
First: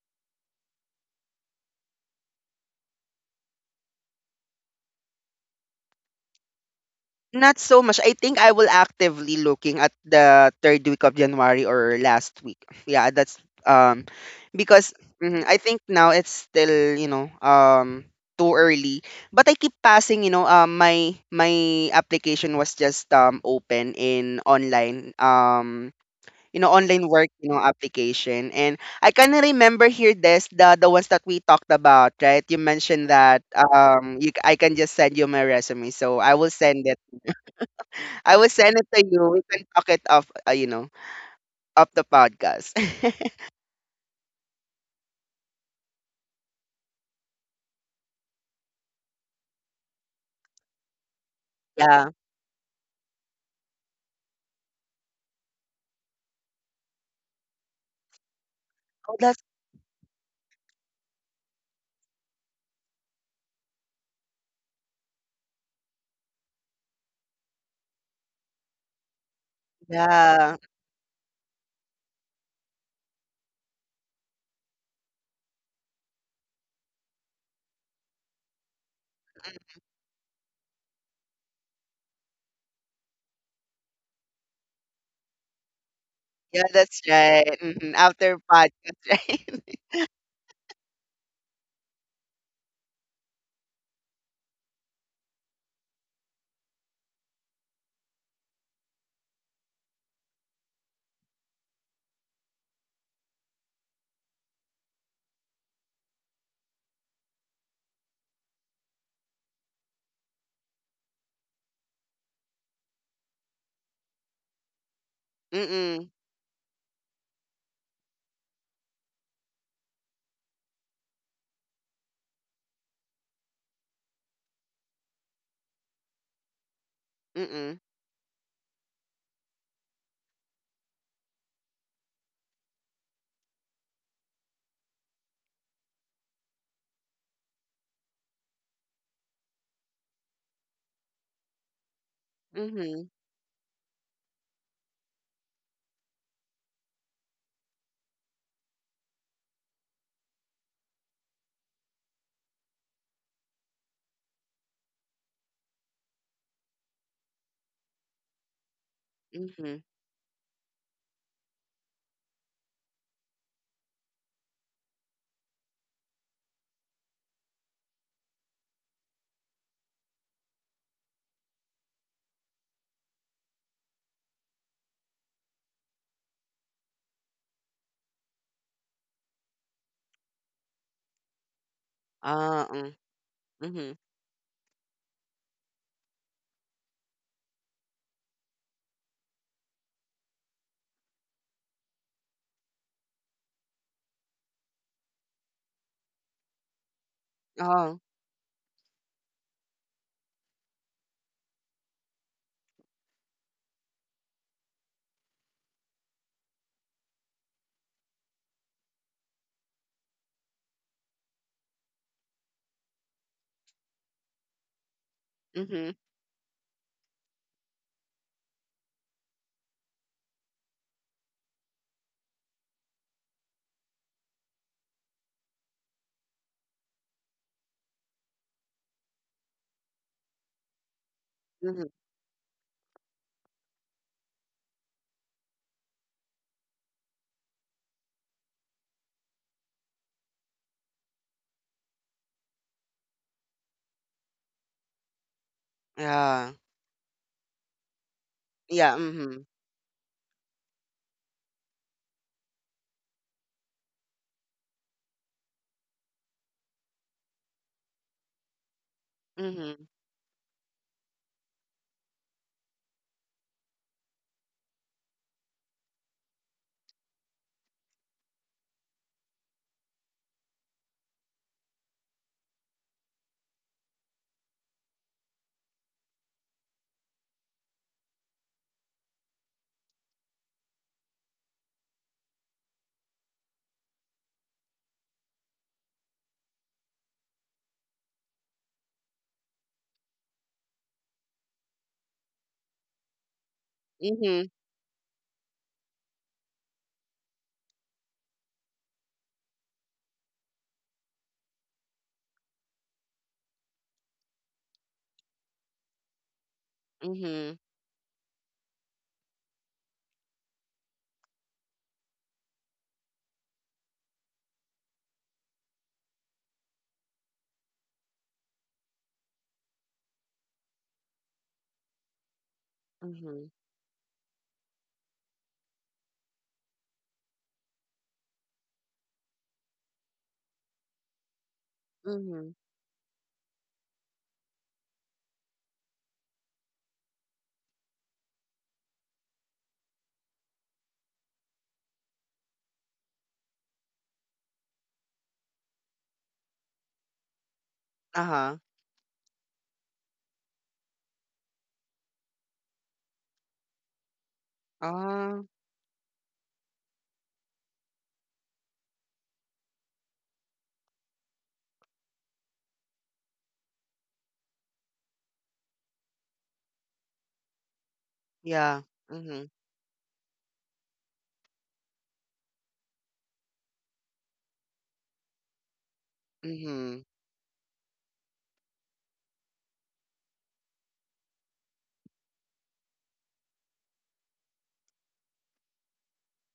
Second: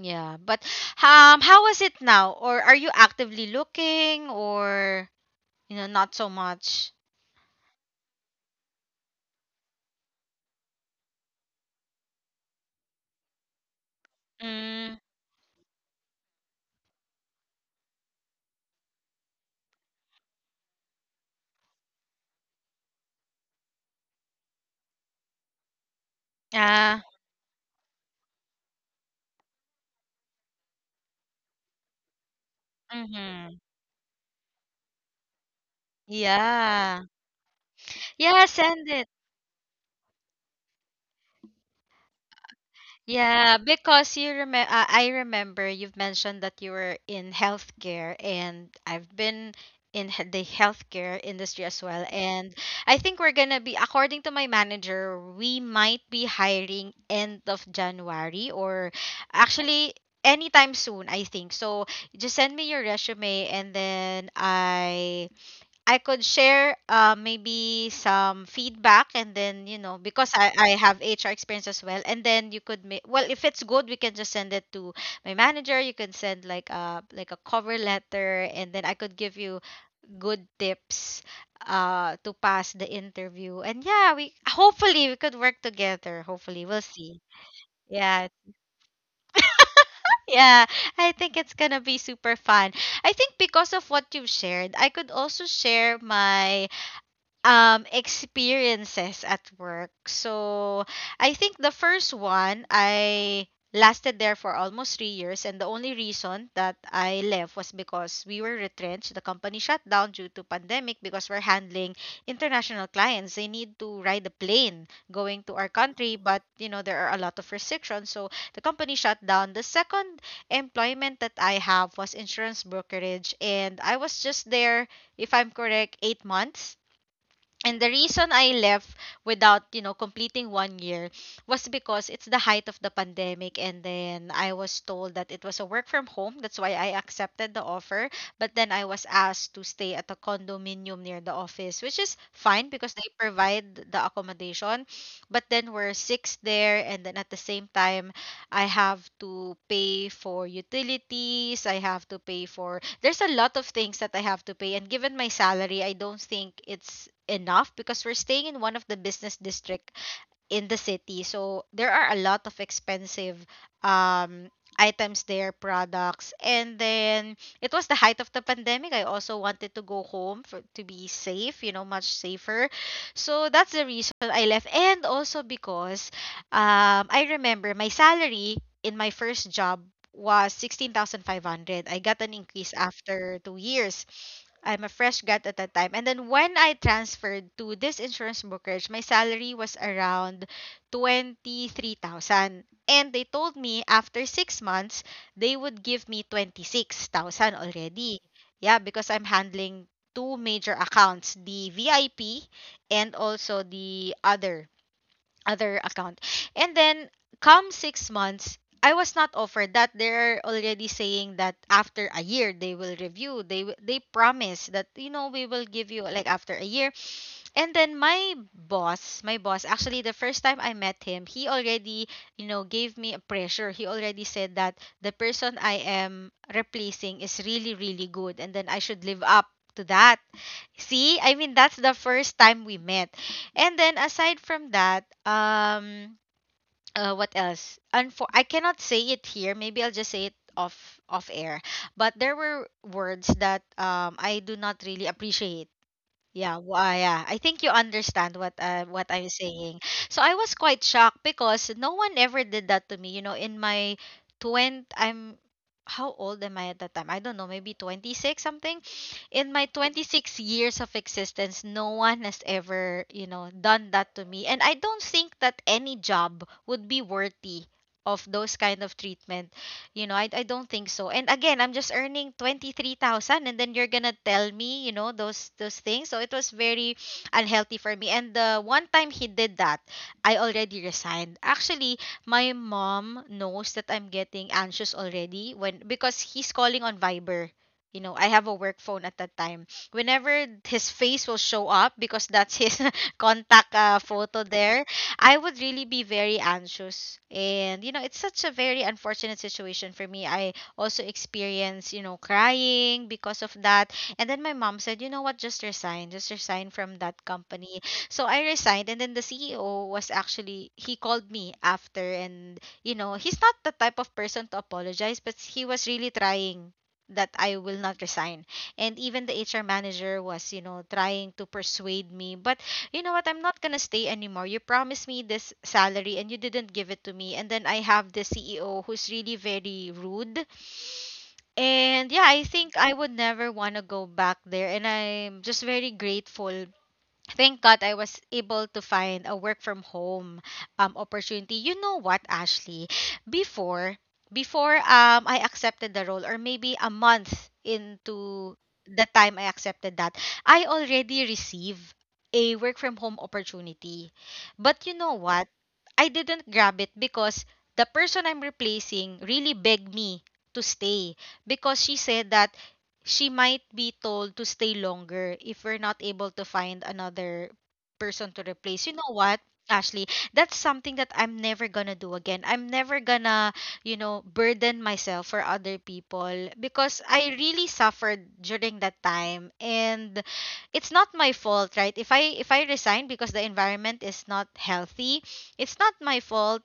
Speaker 1: Yeah. But how is it now? Or are you actively looking, or not so much?
Speaker 2: Not so much. I think I will actively looking at the third week of January or last week. Yeah, that's um because
Speaker 1: Mm.
Speaker 2: mhm, I think now it's still, you know, too early. But I keep passing, you know, my application was just open in online you know
Speaker 1: Ah.
Speaker 2: online work, you know, application. And I kinda remember here this the ones that we talked about, right? You mentioned that
Speaker 1: Mhm.
Speaker 2: you I can just send you my resume. So I will send it.
Speaker 1: Yeah.
Speaker 2: I
Speaker 1: Yeah,
Speaker 2: will send
Speaker 1: send
Speaker 2: it to
Speaker 1: it.
Speaker 2: you. We can talk it off, you know, off the podcast.
Speaker 1: Yeah, because you remember, I remember you've mentioned that you were in healthcare, and I've been in the healthcare industry as well.
Speaker 2: Yeah.
Speaker 1: And I think we're gonna be, according to my manager, we might be hiring end of January, or
Speaker 2: Oh, that's
Speaker 1: actually anytime soon, I think. So just send me your resume, and then I could share maybe some feedback, and then, because I,
Speaker 2: yeah.
Speaker 1: I have HR experience as well. And then you could make, well, if it's good, we can just send it to my manager. You can send like a cover letter, and then I could give you good tips to pass the interview. And yeah, hopefully we could work together.
Speaker 2: Yeah,
Speaker 1: Hopefully we'll
Speaker 2: that's
Speaker 1: see.
Speaker 2: right. Hmm.
Speaker 1: Yeah.
Speaker 2: After podcast, right?
Speaker 1: Yeah, I think it's gonna be super fun. I think because of what you've shared, I could also share my experiences at work. So I think the first one I lasted there for almost 3 years, and the only reason that I left was because we were retrenched. The company shut down due to pandemic because we're handling international clients. They need to ride a plane going to our
Speaker 2: Mm-mm.
Speaker 1: country, but there are a lot of restrictions. So the company shut down. The second employment that I have was insurance brokerage, and I was just there, if I'm correct, 8 months.
Speaker 2: Mm-mm.
Speaker 1: And the reason I left without completing one year was because it's the height of the pandemic. And then I was told that it was a work from home. That's why I accepted the offer. But then I was asked to stay at a condominium near the office, which is fine because
Speaker 2: Mm-hmm.
Speaker 1: they provide the accommodation. But then we're six there. And then at the same time, I have to pay for utilities. I have to pay for. There's a lot of things that I have to pay. And given my salary, I don't think it's enough because we're staying in one of the business
Speaker 2: Mm-hmm.
Speaker 1: district in the city. So there are a lot of expensive um items there, products. And then it was the height of the pandemic. I also wanted to go home for to be safe, much safer. So that's the reason I left. And also because I remember my salary in my first job was 16,500. I got an increase
Speaker 2: Mm,
Speaker 1: after 2
Speaker 2: mm-hmm.
Speaker 1: years. I'm a fresh grad at that time. And then when I transferred to this insurance brokerage, my salary was around 23,000. And they told me after 6 months, they would give me 26,000
Speaker 2: Oh.
Speaker 1: already. Yeah, because I'm handling two major accounts, the VIP and also the other account. And then come 6 months, I was not offered that. They're already saying that after a year they will review. They promise that we will give
Speaker 2: Mm-hmm.
Speaker 1: you, like, after a year. And then my boss, actually the first time I met him, he already gave me a pressure. He already said that the person I am replacing is really, really good, and then I should live up to that. See? I mean, that's the
Speaker 2: Mm-hmm.
Speaker 1: first time we met. And then aside from that, what else? I cannot say it here. Maybe I'll just say it off air. But there were words that I do not really appreciate. Yeah,
Speaker 2: Yeah.
Speaker 1: well, yeah. I think you understand what
Speaker 2: Yeah.
Speaker 1: I'm
Speaker 2: Mm-hmm.
Speaker 1: saying. So I was quite shocked because no one ever did that to me. You know, in my 20, I'm how old am I at that time? I don't know, maybe 26 something. In my
Speaker 2: Mm-hmm.
Speaker 1: 26 years of existence, no one has ever done that to me. And I don't think that any job would be worthy of those kind of treatment. I don't think so. And again, I'm just earning 23,000, and then you're going to tell me, those things. So it was very unhealthy for me. And the one time he did that, I already resigned. Actually, my mom knows that I'm getting anxious already when, because he's calling on Viber. You know, I have a work phone at that time. Whenever his face will show up, because that's his contact photo
Speaker 2: Mm-hmm.
Speaker 1: there, I would really be very anxious. And it's such a very unfortunate situation for me. I also experienced crying because of that. And then my mom said, you know what, just resign from that
Speaker 2: Mm-hmm.
Speaker 1: company. So I resigned. And then the CEO was actually, he called me after. And he's not the type of person to apologize, but he was really trying that I will not resign. And even the HR manager was trying to persuade me. But you know what? I'm
Speaker 2: Mm-hmm.
Speaker 1: not gonna stay anymore. You promised me this salary and you didn't give it to me. And then I have the CEO who's really very rude. And yeah, I
Speaker 2: Mm-hmm.
Speaker 1: think I would never wanna go back there. And I'm just very grateful, thank God I was able to find a work from home opportunity. You know what, Ashley? Before before I accepted the role, or maybe a month into
Speaker 2: Uh-huh.
Speaker 1: the time I accepted that, I already received a work from home opportunity. But you know what?
Speaker 2: Uh,
Speaker 1: I didn't grab it because the person I'm replacing really begged me to stay, because she said that she might be told to stay longer if we're not able to find another person to replace.
Speaker 2: yeah.
Speaker 1: You know what,
Speaker 2: Mm-hmm.
Speaker 1: Ashley? That's something that I'm never gonna do again. I'm never gonna, burden myself for other people, because
Speaker 2: Mm-hmm.
Speaker 1: I really suffered during that time, and it's not my fault, right? If I resign because the environment is not healthy, it's not my fault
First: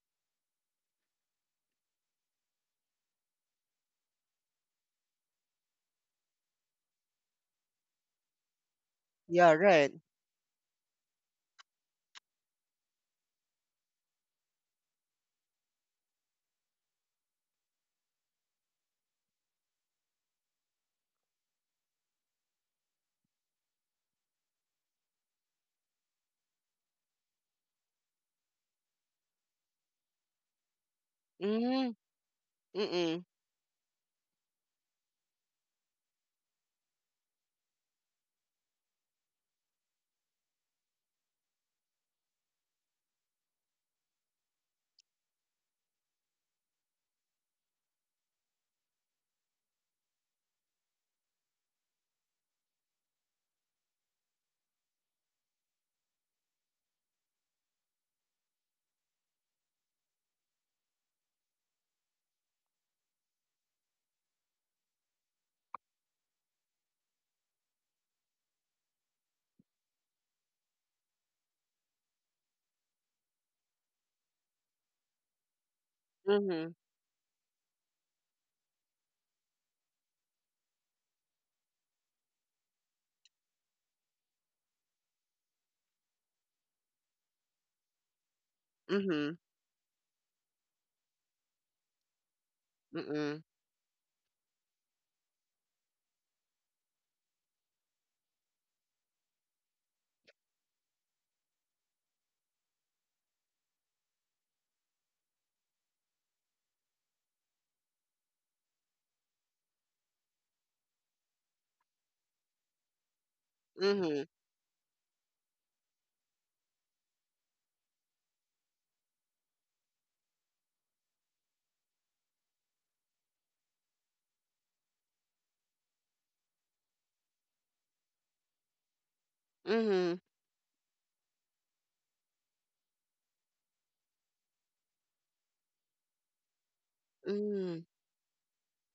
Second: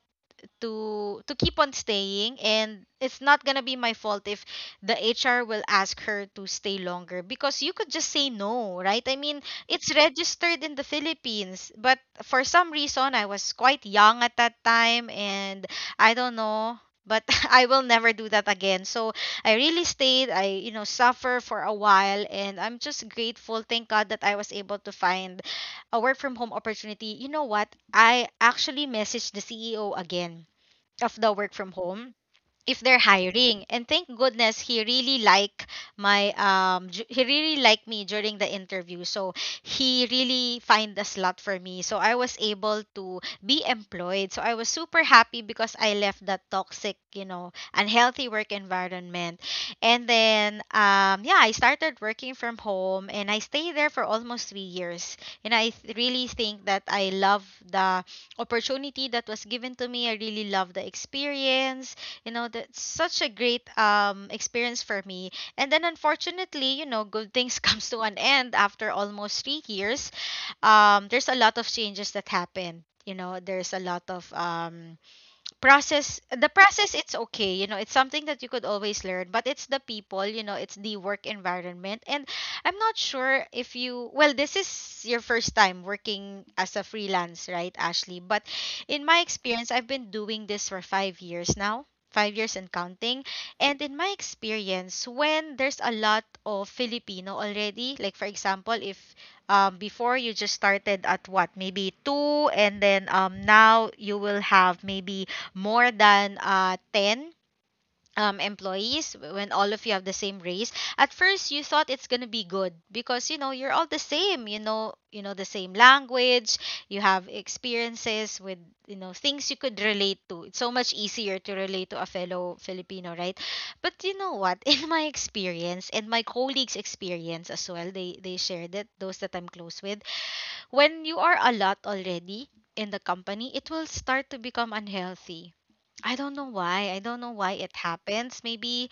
Speaker 1: to keep on staying, and it's not going to be my fault if the HR will ask her to stay longer, because you could just say no, right? I mean,
Speaker 2: Yeah, right.
Speaker 1: it's registered in the Philippines, but for some reason I was quite young at that time and I don't know, but I will never do that again. So I really stayed. I suffer for a while, and I'm just grateful. Thank God that I was able to find a work from home opportunity. You know what? I actually messaged the CEO again of the work from
Speaker 2: Mm-hmm.
Speaker 1: home if they're
Speaker 2: Mm-mm.
Speaker 1: hiring, and thank goodness he really like my he really liked me during the interview, so he really find a slot for me, so I was able to be employed. So I was super happy because I left that toxic, unhealthy work environment. And then yeah, I started working from home and I stayed there for almost 3 years, and I really think that I love the opportunity that was given to me. I really love the experience. You know, that's such a great experience for me. And then unfortunately, you know, good things comes to an end after almost 3 years. There's a lot of changes that happened. You know, there's a lot of process the
Speaker 2: Mm-hmm.
Speaker 1: process it's okay, you know. It's something that you could always learn, but it's the people, you know, it's the work environment. And I'm not sure if you, well, this is your first time working as a freelance, right, Ashley? But in my
Speaker 2: Mm-hmm.
Speaker 1: experience, I've been doing this for 5 years now, 5 years and counting.
Speaker 2: Mm-mm.
Speaker 1: And in my experience, when there's a lot of Filipino already, like for example, if before you just started at what, maybe two, and then now you will have maybe more than 10 employees. When all of you have the same race, at first you thought it's going to be good because, you know, you're all the
Speaker 2: Mhm.
Speaker 1: same, you know, you know the same language, you have experiences with, you know, things you could relate to. It's so much easier to relate to a fellow Filipino, right? But you know what, in my experience and my colleagues experience as well, they shared it, those that I'm close with,
Speaker 2: Mhm.
Speaker 1: when you are a lot already in the company, it will start to become unhealthy. I don't know why. I don't know why it
Speaker 2: Mm.
Speaker 1: happens. Maybe,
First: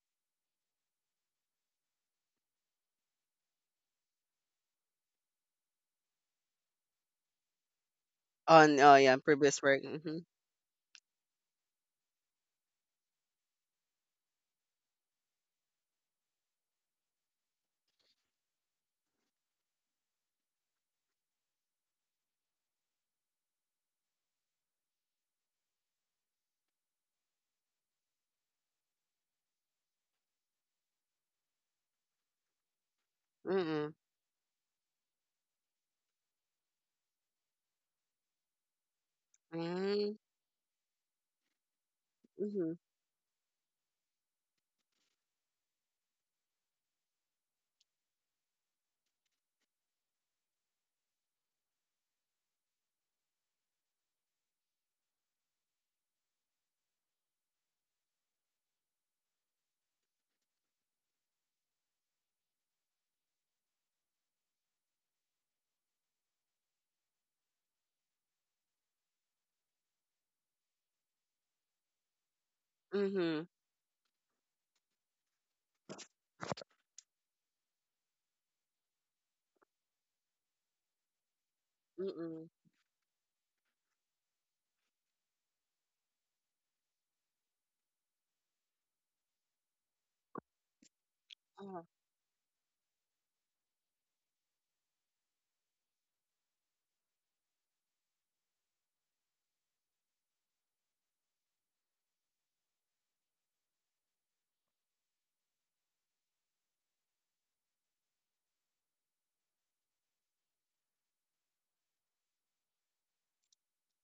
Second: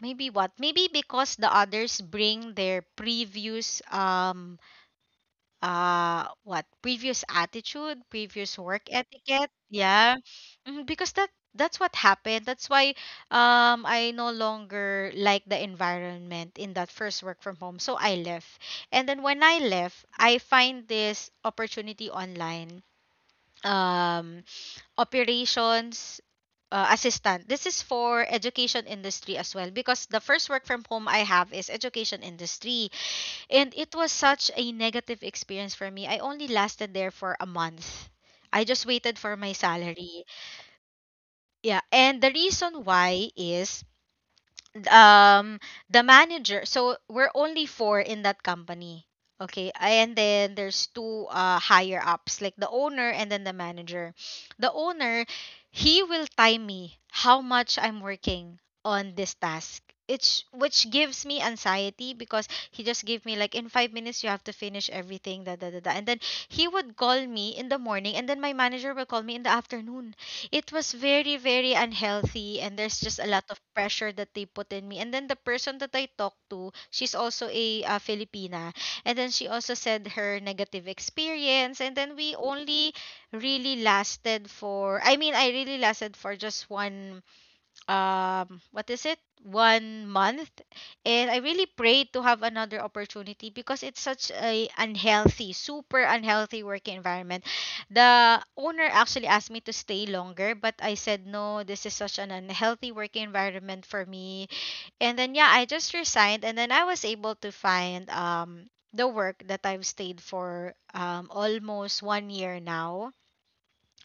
Speaker 1: maybe what? Maybe because the others bring their previous what? Previous attitude, previous
Speaker 2: On
Speaker 1: work
Speaker 2: oh yeah,
Speaker 1: etiquette.
Speaker 2: previous work.
Speaker 1: Yeah.
Speaker 2: Mhm.
Speaker 1: Mhm, because that, that's what happened. That's why I no longer like the environment in that first work from home. So I left. And then when I left, I find this opportunity online, um, operations assistant. This is for education industry as well, because the first work from home I have is education industry, and
Speaker 2: Mhm.
Speaker 1: it was such a negative experience for me. I only lasted there for a month. I just waited for my
Speaker 2: Mm.
Speaker 1: salary. Yeah, and the
Speaker 2: Mhm.
Speaker 1: reason why is um the manager. So we're only four in that company, okay, and then there's two higher ups, like the owner and then the manager. The owner, he will time me how much I'm working on this task, it's which gives me anxiety because he just gave me like in 5 minutes you have to finish everything, da, da, da, da. And then he would call me in the morning and then my manager will call me in the afternoon. It was very, very unhealthy, and there's just a lot
Speaker 2: Mhm.
Speaker 1: of pressure that they put in me. And then the person that I talked to, she's also a Filipina, and then she also said her negative experience. And then we
Speaker 2: Mhm.
Speaker 1: only really lasted for, I really lasted for just one, what is it 1 month. And I really
Speaker 2: Oh.
Speaker 1: prayed to have another opportunity because it's such a unhealthy, super unhealthy work environment. The owner actually asked me to stay longer, but I said no, this is such an unhealthy work environment for me. And then yeah, I just resigned, and then I was able to find the work that I've stayed for, almost 1 year now,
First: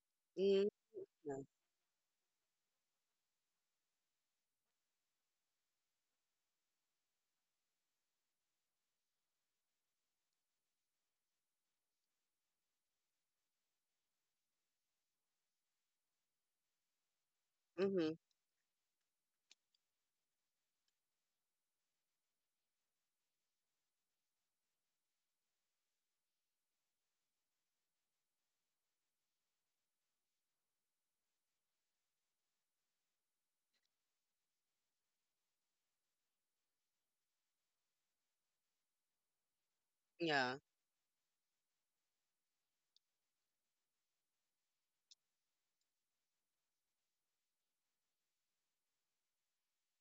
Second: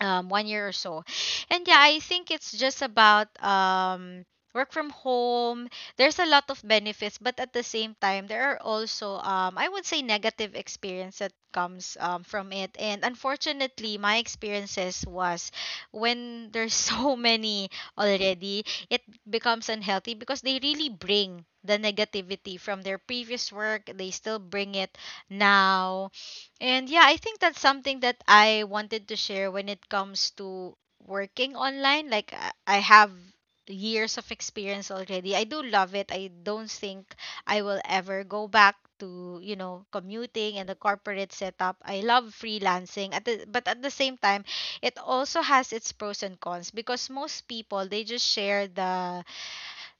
Speaker 1: 1 year
Speaker 2: Mm.
Speaker 1: or so. And yeah, I think it's just about, work from home. There's a lot of benefits, but at the same time, there are also, I would say, negative experience that comes from it. And unfortunately, my experiences was when there's so many
Speaker 2: Mhm.
Speaker 1: already, it becomes unhealthy because they really bring the negativity from their previous work. They still bring it now. And yeah, I think that's something that I wanted to share when it comes to working online. Like, I have years of experience already. I do love it. I don't think I will ever go back to, you know,
Speaker 2: Yeah.
Speaker 1: commuting and the corporate setup. I love freelancing. But at the same time, it also has its pros and cons, because most people, they just share the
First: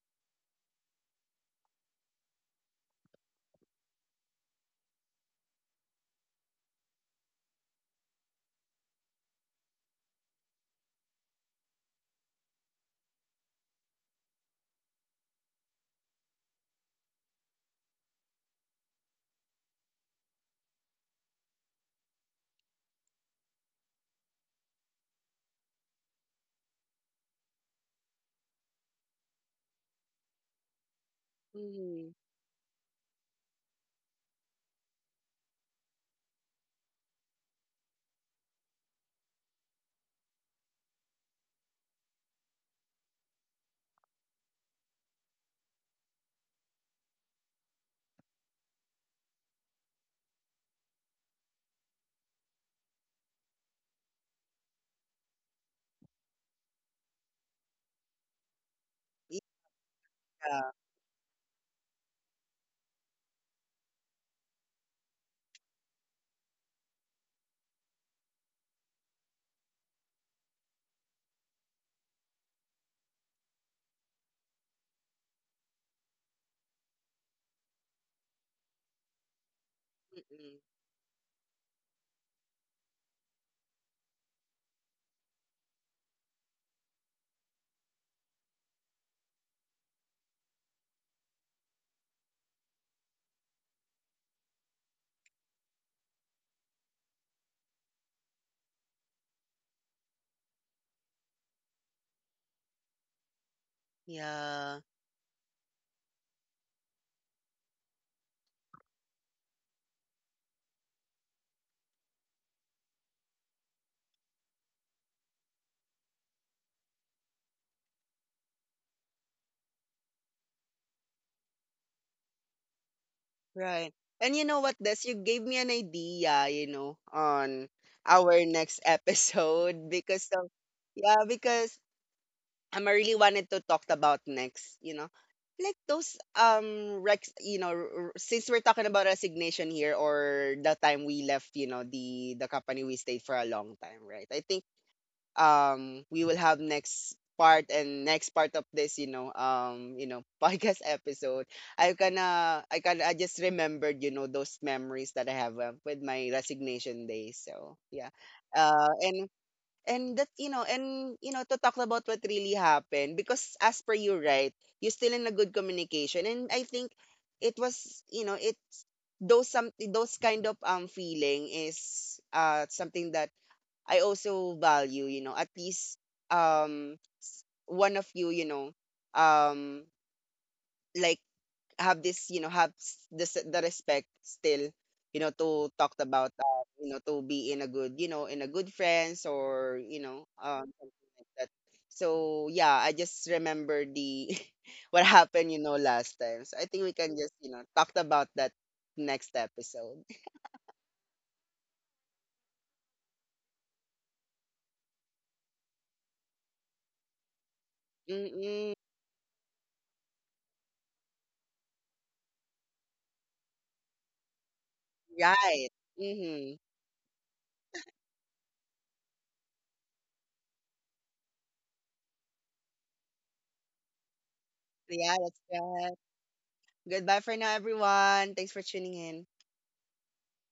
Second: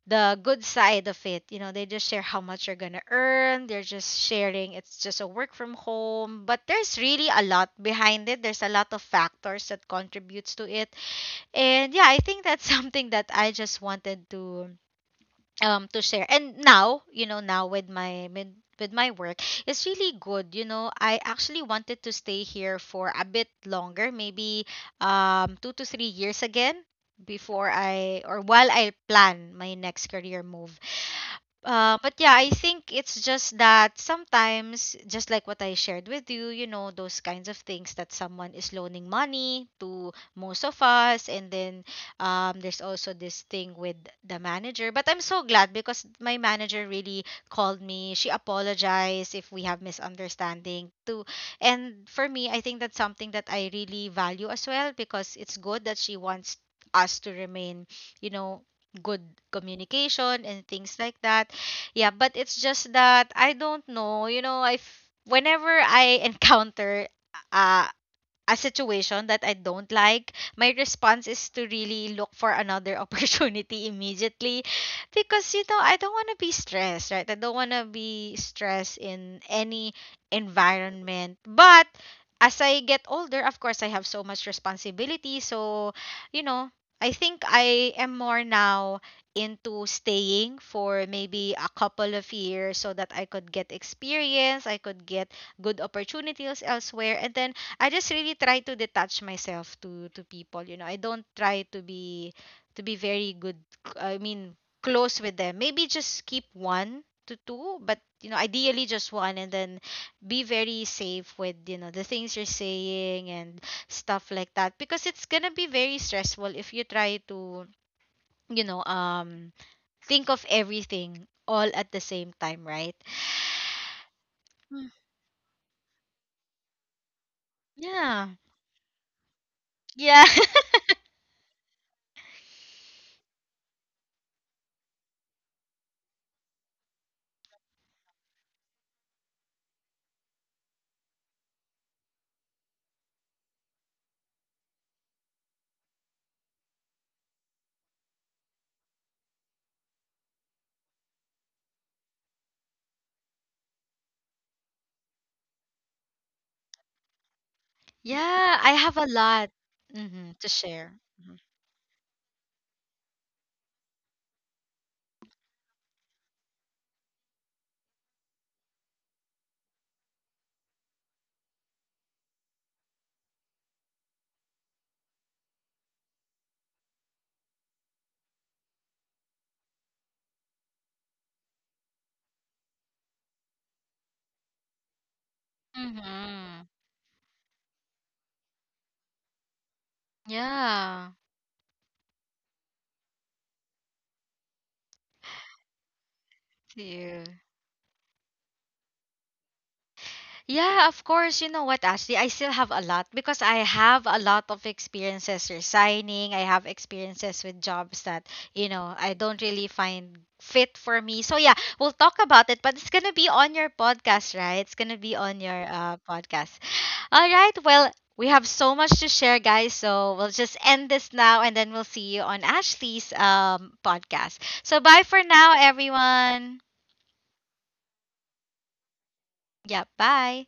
Speaker 1: the good side of it. You know, they just share how much you're gonna earn. They're just sharing it's just a work from home. But there's really a lot behind it. There's a lot of factors that contributes to it. And yeah, I think that's something that I just wanted to, share. And now, you know, now with my, with my work, it's really good. You know, I actually wanted to stay here for a bit longer, maybe 2 to 3 years again before I, or while I plan my next career move. But
Speaker 2: Mhm.
Speaker 1: yeah, I think it's just that sometimes, just like what I shared with you, you know, those kinds of things that someone is loaning money to most of us. And then there's also this thing with the manager. But I'm so glad because my manager really called me. She apologized if we have misunderstanding too. And for me, I think that's something that I really value as well, because it's good that she wants us to remain, you know, good communication and
Speaker 2: Yeah.
Speaker 1: things like that. Yeah, but it's just that I don't know. You know, whenever I encounter uh, a situation that I don't like, my response is to really look for another opportunity immediately, because you know, I don't want to be stressed, right? I don't want to be stressed in any
Speaker 2: Mm-mm.
Speaker 1: environment. But as I get older, of course, I have so much responsibility, so you know, I think I am more now into staying for maybe a couple of years so that I could get experience, I could get good opportunities elsewhere. And then I just really try to detach myself to people. You know, I don't try to be, to be very good. I mean,
Speaker 2: Yeah.
Speaker 1: close with them. Maybe just keep one to two, but you know, ideally just one, and then be very safe with, you know, the things you're saying and stuff like that. Because it's gonna be very stressful if you try to, you know, think of everything all at the same time, right?
Speaker 2: Right. And you know what,
Speaker 1: Mm.
Speaker 2: Des? You gave me an idea, you know, on
Speaker 1: Yeah.
Speaker 2: our next episode because
Speaker 1: Yeah.
Speaker 2: of yeah, because I'm really wanted to talk about next, you know, like those rex you know since we're talking about resignation here or the time we left, you know, the company we stayed for a long time, right? I think we will have next part and next part of this, you know, podcast episode. I kind of, I can I just remembered, you know, those memories that I have with my resignation days. So yeah.
Speaker 1: Yeah, I
Speaker 2: uh
Speaker 1: have a
Speaker 2: and
Speaker 1: lot,
Speaker 2: and that,
Speaker 1: mhm,
Speaker 2: you
Speaker 1: to
Speaker 2: know,
Speaker 1: share.
Speaker 2: and, you
Speaker 1: Mhm.
Speaker 2: know, to talk about what really happened, because as per you, right, you're still in a good communication. And I think it was, you know, it's those some those kind of feeling is something that I also value, you know, at least um one of you, you know, um like have this, you know, this the respect still, you know, to talk about
Speaker 1: Mhm.
Speaker 2: you know, to be in a good, you know, in a good friends or, you know,
Speaker 1: Yeah.
Speaker 2: that. So yeah, I just remember the what happened, you know, last time. So I think
Speaker 1: To
Speaker 2: we can
Speaker 1: you.
Speaker 2: just, you know, talk about that next episode.
Speaker 1: Yeah, of course. You know what, Ashley? I still have a lot, because I have a lot of experiences resigning. I have experiences with jobs that,
Speaker 2: Mm-mm,
Speaker 1: you know, I don't really find fit for me. So yeah, we'll talk about it, but it's going to be on your podcast, right? It's going to be on
Speaker 2: right.
Speaker 1: your podcast.
Speaker 2: Mm-hmm.
Speaker 1: All right. Well, we have so much to share, guys. So we'll just end this now and then we'll see you on Ashley's podcast. So bye
Speaker 2: Yeah,
Speaker 1: for
Speaker 2: that's
Speaker 1: now,
Speaker 2: right.
Speaker 1: everyone.
Speaker 2: Goodbye for now, everyone. Thanks for tuning in.
Speaker 1: Yeah, bye.